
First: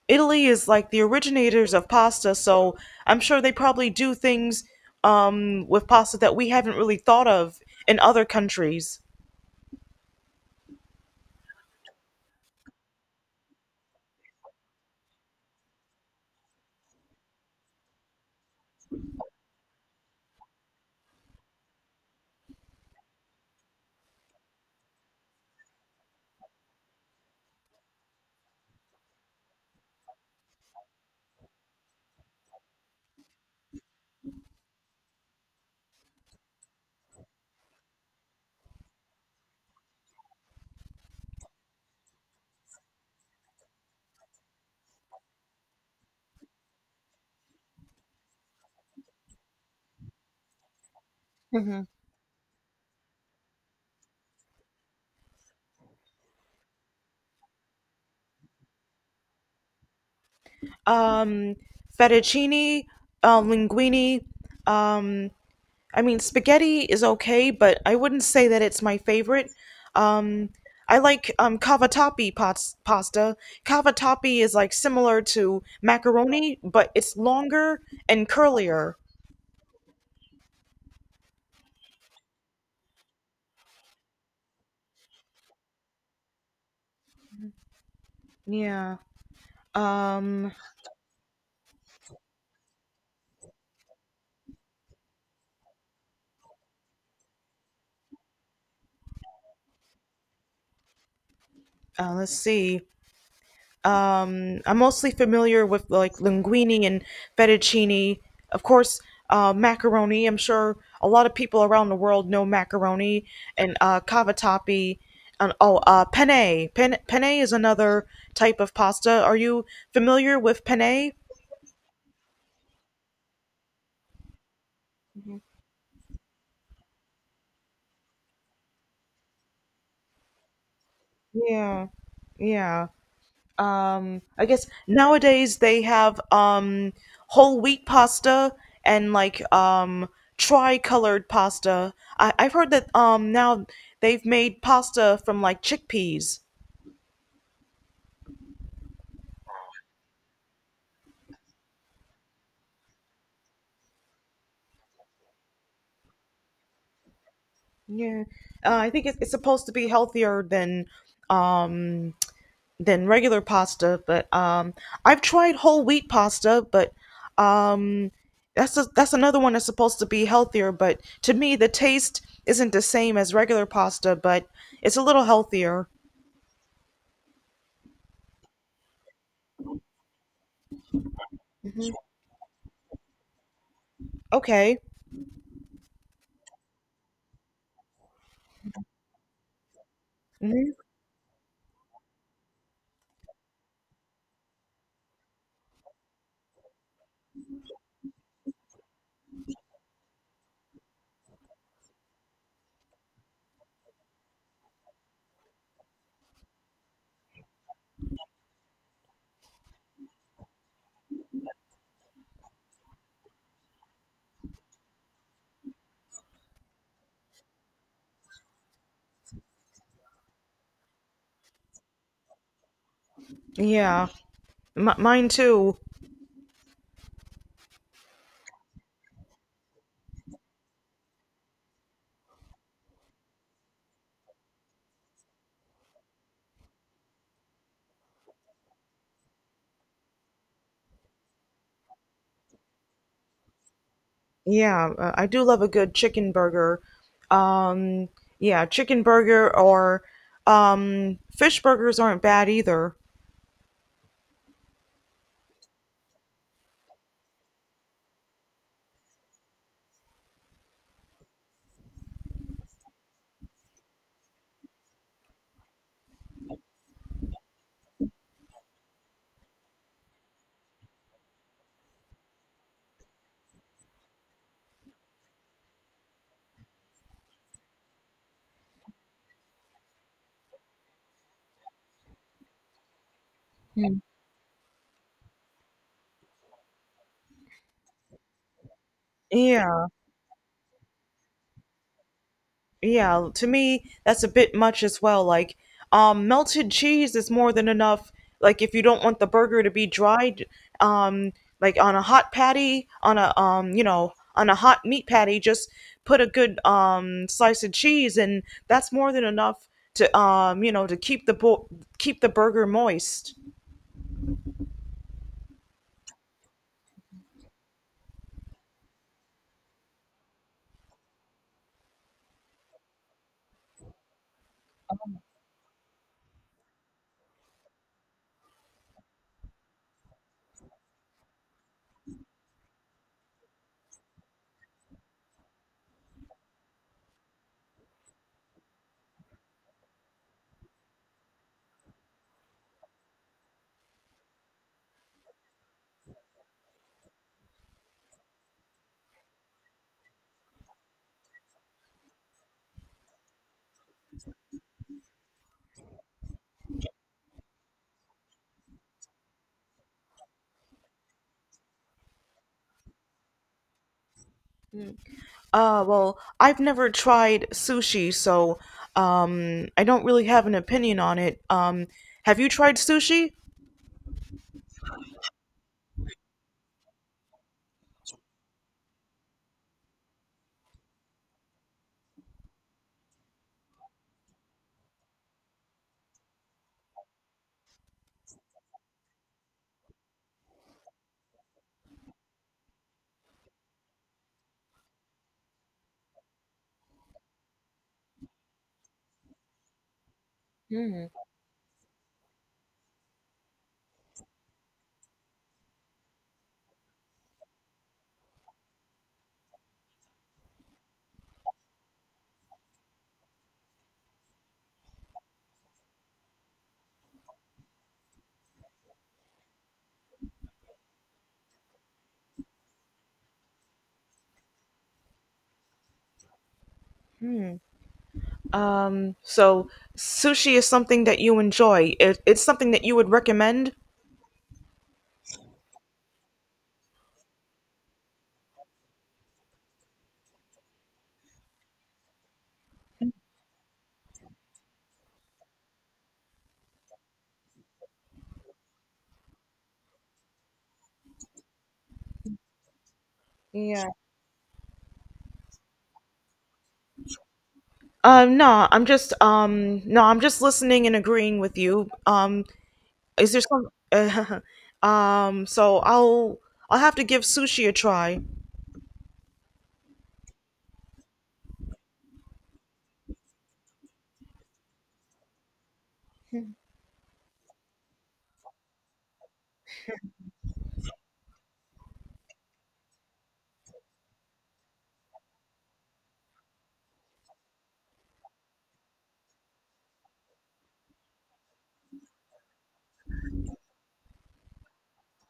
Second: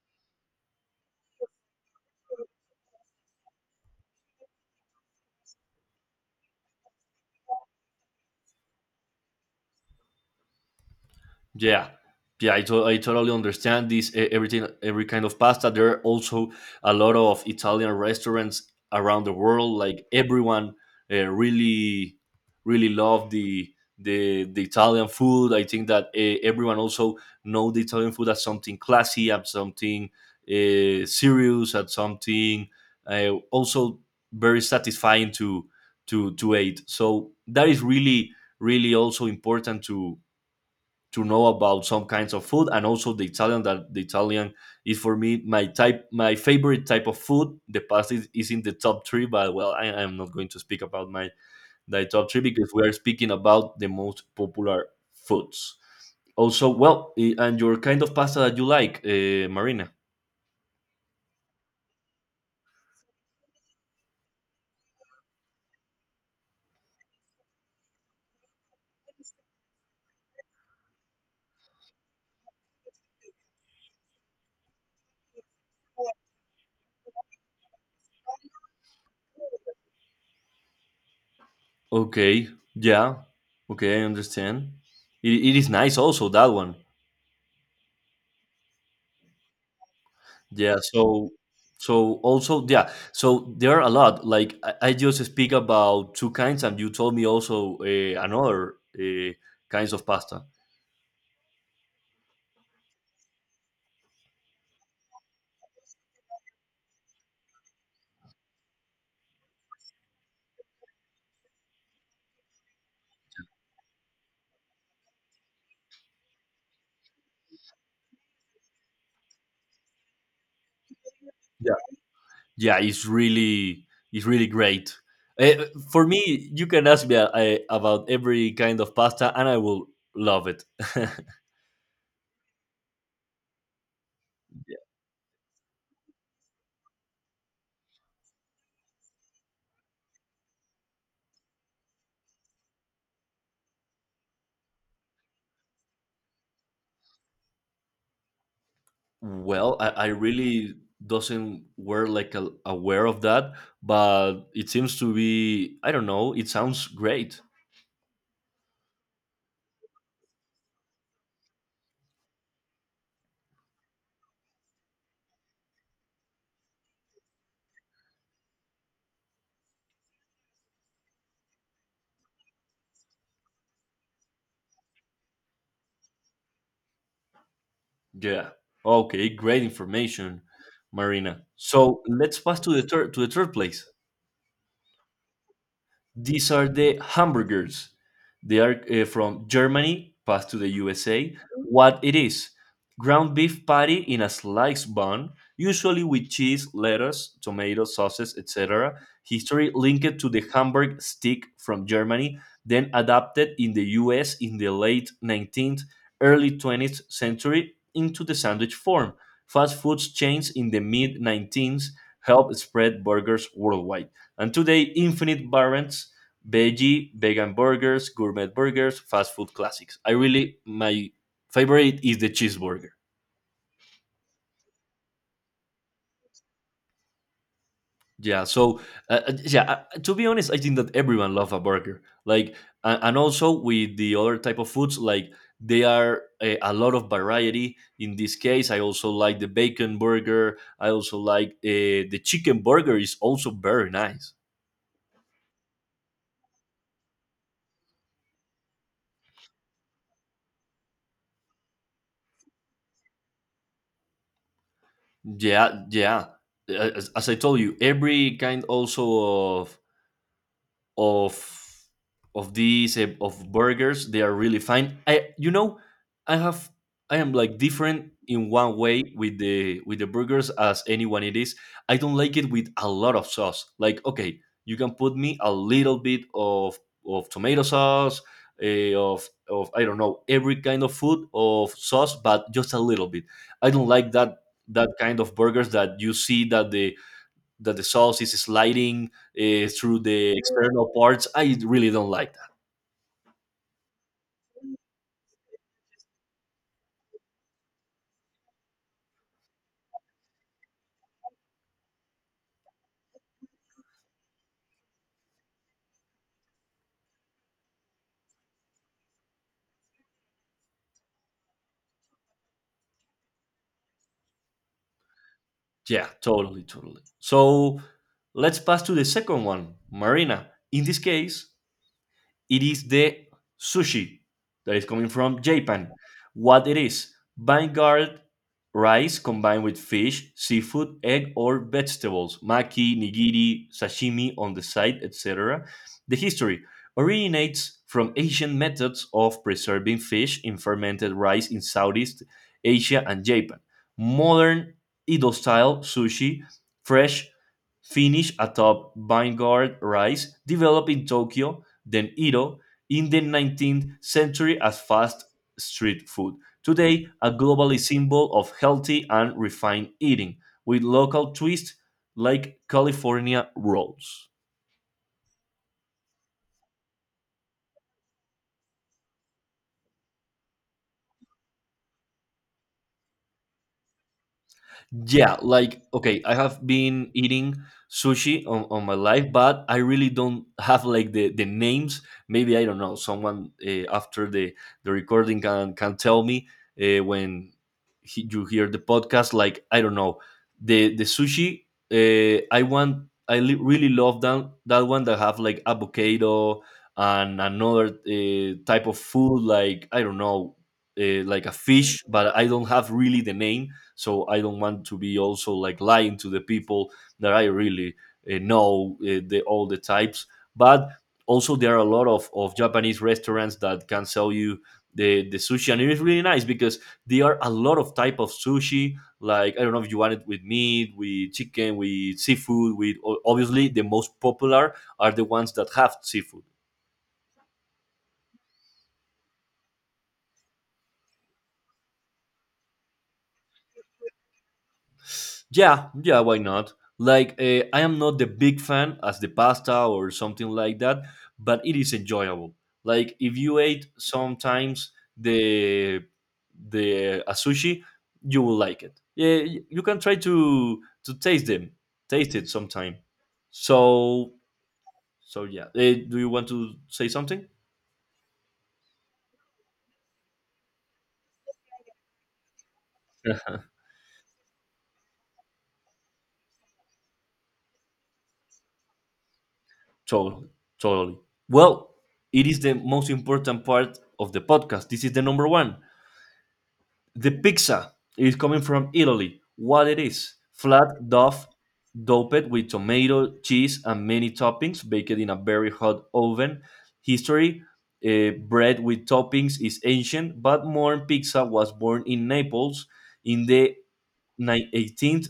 B: Italy is like the originators of pasta, so I'm sure they probably do things with pasta that we haven't really thought of in other countries.
A: Yeah, yeah, I totally understand this. Everything, every kind of pasta. There are also a lot of Italian restaurants around the world. Like everyone really, really love the Italian food. I think that everyone also know the Italian food as something classy, as something serious, as something also very satisfying to to eat. So that is really, really also important to know about some kinds of food, and also the Italian, that the Italian is for me my favorite type of food. The pasta is in the top three, but well, I am not going to speak about my the top three because we are speaking about the most popular foods. Also, well, and your kind of pasta that you like, Marina.
B: Um, Fettuccine, linguine, um, I mean, spaghetti is okay, but I wouldn't say that it's my favorite. Um, I like cavatappi pots, pasta. Cavatappi is like similar to macaroni, but it's longer and curlier.
A: Okay, yeah, okay, I understand. It is nice also that one.
B: Yeah. Um,
A: Yeah, so so also yeah, so there are a lot. Like I just speak about two kinds, and you told me also another kinds of pasta.
B: let's see. I'm mostly familiar with like linguine and fettuccine. Of course, macaroni. I'm sure a lot of people around the world know macaroni and cavatappi. And oh, penne. Penne is another type of pasta. Are you familiar with penne?
A: Yeah, it's really. It's really great uh, for me. You can ask me about every kind of pasta and I will love it
B: Yeah, yeah. I guess nowadays they have whole wheat pasta and like tri-colored pasta. I've heard that now they've made pasta from like chickpeas.
A: Well, I really doesn't were like aware of that, but it seems to be, I don't know, it sounds great.
B: Yeah. I think it's supposed to be healthier um than regular pasta, but I've tried whole wheat pasta, but um that's another one that's supposed to be healthier, but to me the taste isn't the same as regular pasta, but it's a little healthier.
A: Yeah, okay, great information, Marina.
B: Hmm.
A: So let's pass to the third, to the third place.
B: Okay.
A: These are the hamburgers. They are from Germany, passed to the
B: Hmm.
A: USA. What it is? Ground beef patty in a sliced bun, usually with cheese, lettuce, tomato, sauces, etc. History linked to the Hamburg stick from Germany, then adapted in the US in the late 19th, early 20th century into the sandwich form. Fast food chains in the mid 19th helped spread burgers worldwide, and today infinite variants, veggie, vegan burgers, gourmet burgers, fast food classics. I really, my favorite is the cheeseburger.
B: Yeah. M- mine too.
A: Yeah, so yeah, to be honest, I think that everyone loves a burger. Like and also with the other type of foods, like they are a lot of variety. In this case I also like the bacon burger, I also like the chicken burger is also very nice.
B: Yeah, I do love a good chicken burger. Um, yeah, chicken burger or fish burgers aren't bad either.
A: Yeah, yeah. As as I told you, every kind also of of of these of burgers, they are really fine. I, you know, I have, I am like different in one way with the burgers as anyone. It is, I don't like it with a lot of sauce. Like, okay, you can put me a little bit of tomato sauce, of I don't know, every kind of food of sauce, but just a little bit. I don't like that kind of burgers that you see that the sauce is sliding
B: Yeah.
A: through the external parts. I really don't like that.
B: Yeah, to me, that's a bit much as well. Like, melted cheese is more than enough. Like, if you don't want the burger to be dried, um, like on a hot patty, on a on a hot meat patty, just put a good slice of cheese, and that's more than enough to to keep the bo- keep the burger moist.
A: Yeah, totally, totally. So let's pass to the second one, Marina. In this case, it is the sushi that is coming from Japan. What it is? Vanguard rice combined with fish, seafood, egg, or vegetables, maki, nigiri, sashimi on the side, etc. The history originates from ancient methods of preserving fish in fermented rice in Southeast Asia and Japan. Modern Edo style sushi, fresh, finished atop vanguard rice, developed in Tokyo then Ito in the 19th century as fast street food. Today, a globally symbol of healthy and refined eating with local twists like California rolls.
B: Well, I've never tried sushi, so I don't really have an opinion on it. Have you tried sushi?
A: Yeah, like okay, I have been eating sushi on my life, but I really don't have like the names. Maybe I don't know. Someone after the recording can tell me when he, you hear the podcast. Like I don't know the sushi. I want. I really love that one that have like avocado and another type of food, like I don't know, like a fish, but I don't have really the name. So I don't want to be also like lying to the people that I really know the all the types. But also there are a lot of Japanese restaurants that can sell you the sushi, and it is really nice because there are a lot of type of sushi. Like I don't know if you want it with meat, with chicken, with seafood, with obviously the most popular are the ones that have seafood.
B: So sushi is something that you enjoy. It's something that you would recommend.
A: Yeah, yeah, why not? Like, I am not the big fan as the pasta or something like that, but it is enjoyable. Like, if you ate sometimes the a sushi, you will like it. Yeah, you can try to taste them, taste it sometime.
B: Yeah.
A: So, so yeah. Eh, do you want to say something?
B: No, I'm just no, I'm just listening and agreeing with you. Is there
A: Yeah,
B: some? So I'll have to give sushi a try.
A: totally, totally. Well, it is the most important part of the podcast. This is the number one. The pizza is coming from Italy. What it is? Flat dough doped with tomato, cheese, and many toppings, baked in a very hot oven. History, bread with toppings is ancient, but modern pizza was born in Naples in the 18th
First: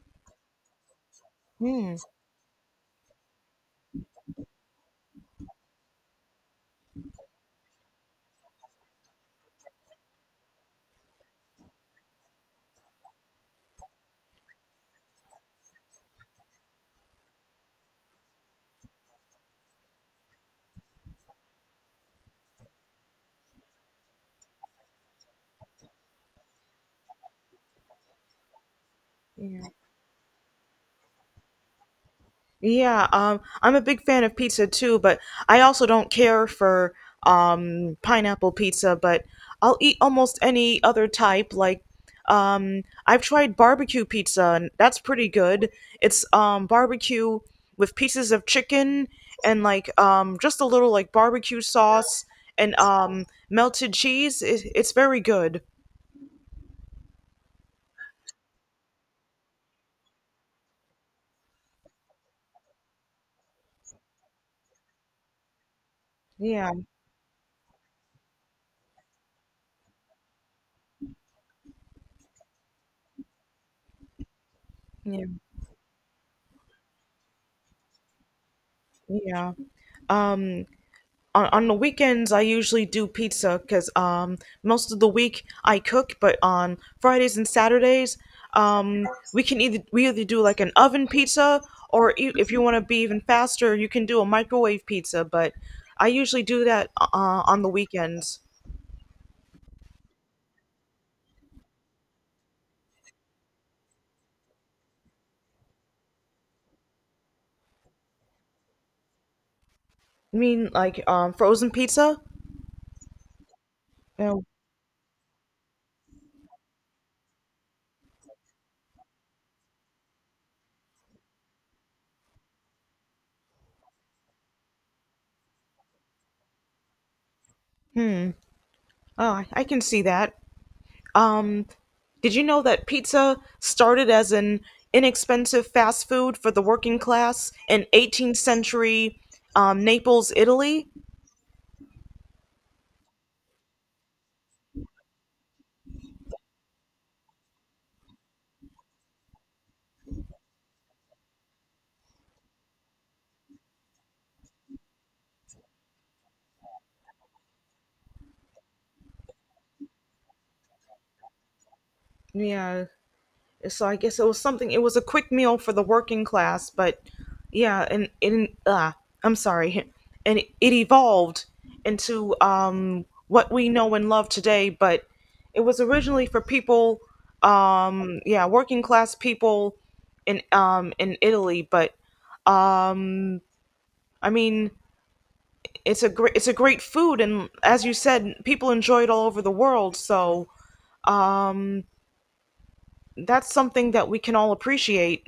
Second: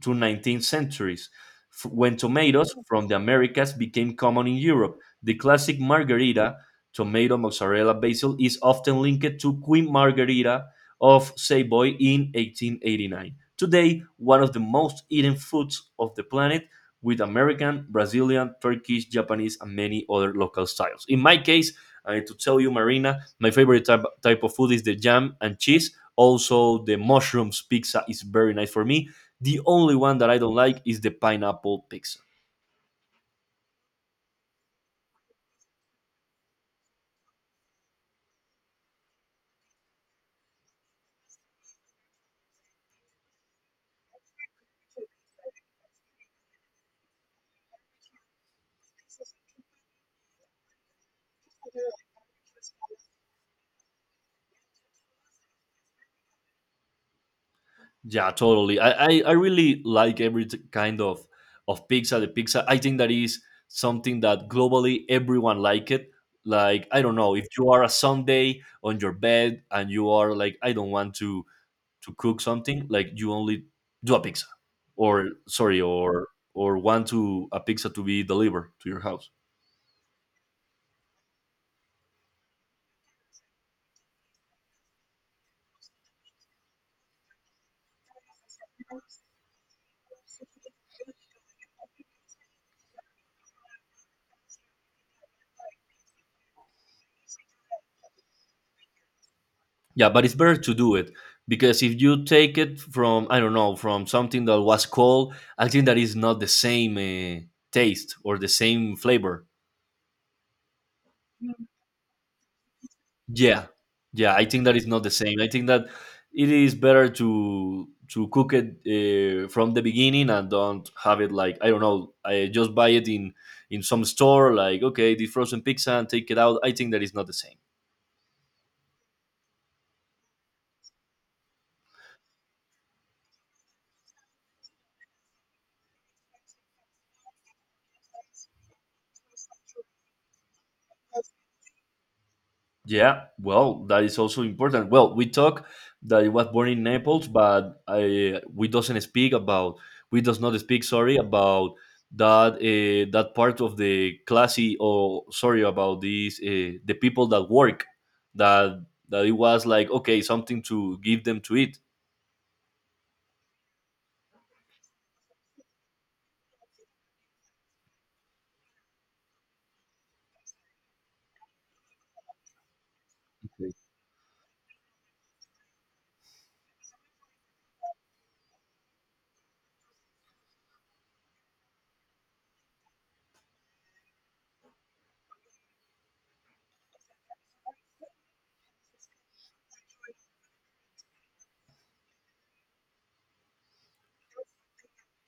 A: to 19th centuries,
B: Hmm.
A: when tomatoes from the Americas became common in Europe. The classic margarita, tomato, mozzarella, basil, is often linked to Queen Margarita of Savoy in 1889. Today, one of the most eaten foods of the planet, with American, Brazilian, Turkish, Japanese, and many other local styles. In my case, I need to tell you, Marina, my favorite type of food is the jam and cheese. Also, the mushrooms pizza is very nice for me. The only one that I don't like is the pineapple pizza.
B: Yeah, I'm a big fan of pizza too, but I also don't care for pineapple pizza, but I'll eat almost any other type. Like, I've tried barbecue pizza, and that's pretty good. It's barbecue with pieces of chicken and like just a little like barbecue sauce and melted cheese. It, it's very good.
A: Yeah, totally. I really like every kind of pizza. The pizza, I think that is something that globally everyone like it.
B: Yeah,
A: Like I don't know if you are a Sunday on your bed and you are like, I don't want to cook something. Like you only do a pizza,
B: yeah,
A: or sorry, or want to a pizza to be delivered to your house.
B: yeah. Um, on the weekends I usually do pizza because most of the week I cook, but on Fridays and Saturdays um, we can either we either do like an oven pizza or e- if you want to be even faster, you can do a microwave pizza. But I usually do that on the weekends.
A: Yeah, but it's better to do it because if you take it from, I don't know, from something that was cold, I think that is not the same taste or the same flavor.
B: I mean, like frozen pizza.
A: Yeah,
B: You
A: yeah,
B: know,
A: I think that is not the same. I think that it is better to cook it from the beginning, and don't have it like I don't know. I just buy it in some store like okay, the frozen pizza, and take it out. I think that is not the same.
B: oh, I can see that. Um, Did you know that pizza started as an inexpensive fast food for the working class in 18th century Naples, Italy?
A: Yeah, well, that is also important. Well, we talk that he was born in Naples, but I, we doesn't speak about, we does not speak sorry about that that part of the classy, or sorry about these the people that work, that that it was like okay, something to give them to eat.
B: Yeah, so I guess it was something, it was a quick meal for the working class, but yeah, and I'm sorry, and it evolved into what we know and love today, but it was originally for people, yeah, working class people in Italy, but um I mean, it's a great food, and as you said, people enjoy it all over the world. So um, that's something that we can all appreciate.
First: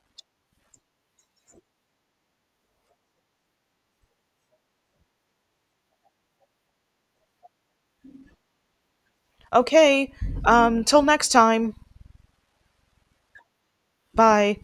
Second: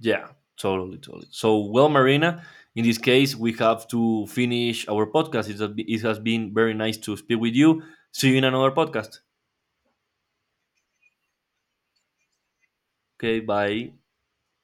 A: Yeah, totally, totally. So, well, Marina, in this case, we have to finish our podcast. It has it has been very nice to speak with you. See you in another podcast.
B: Okay, till next time.
A: Okay, bye.
B: Bye.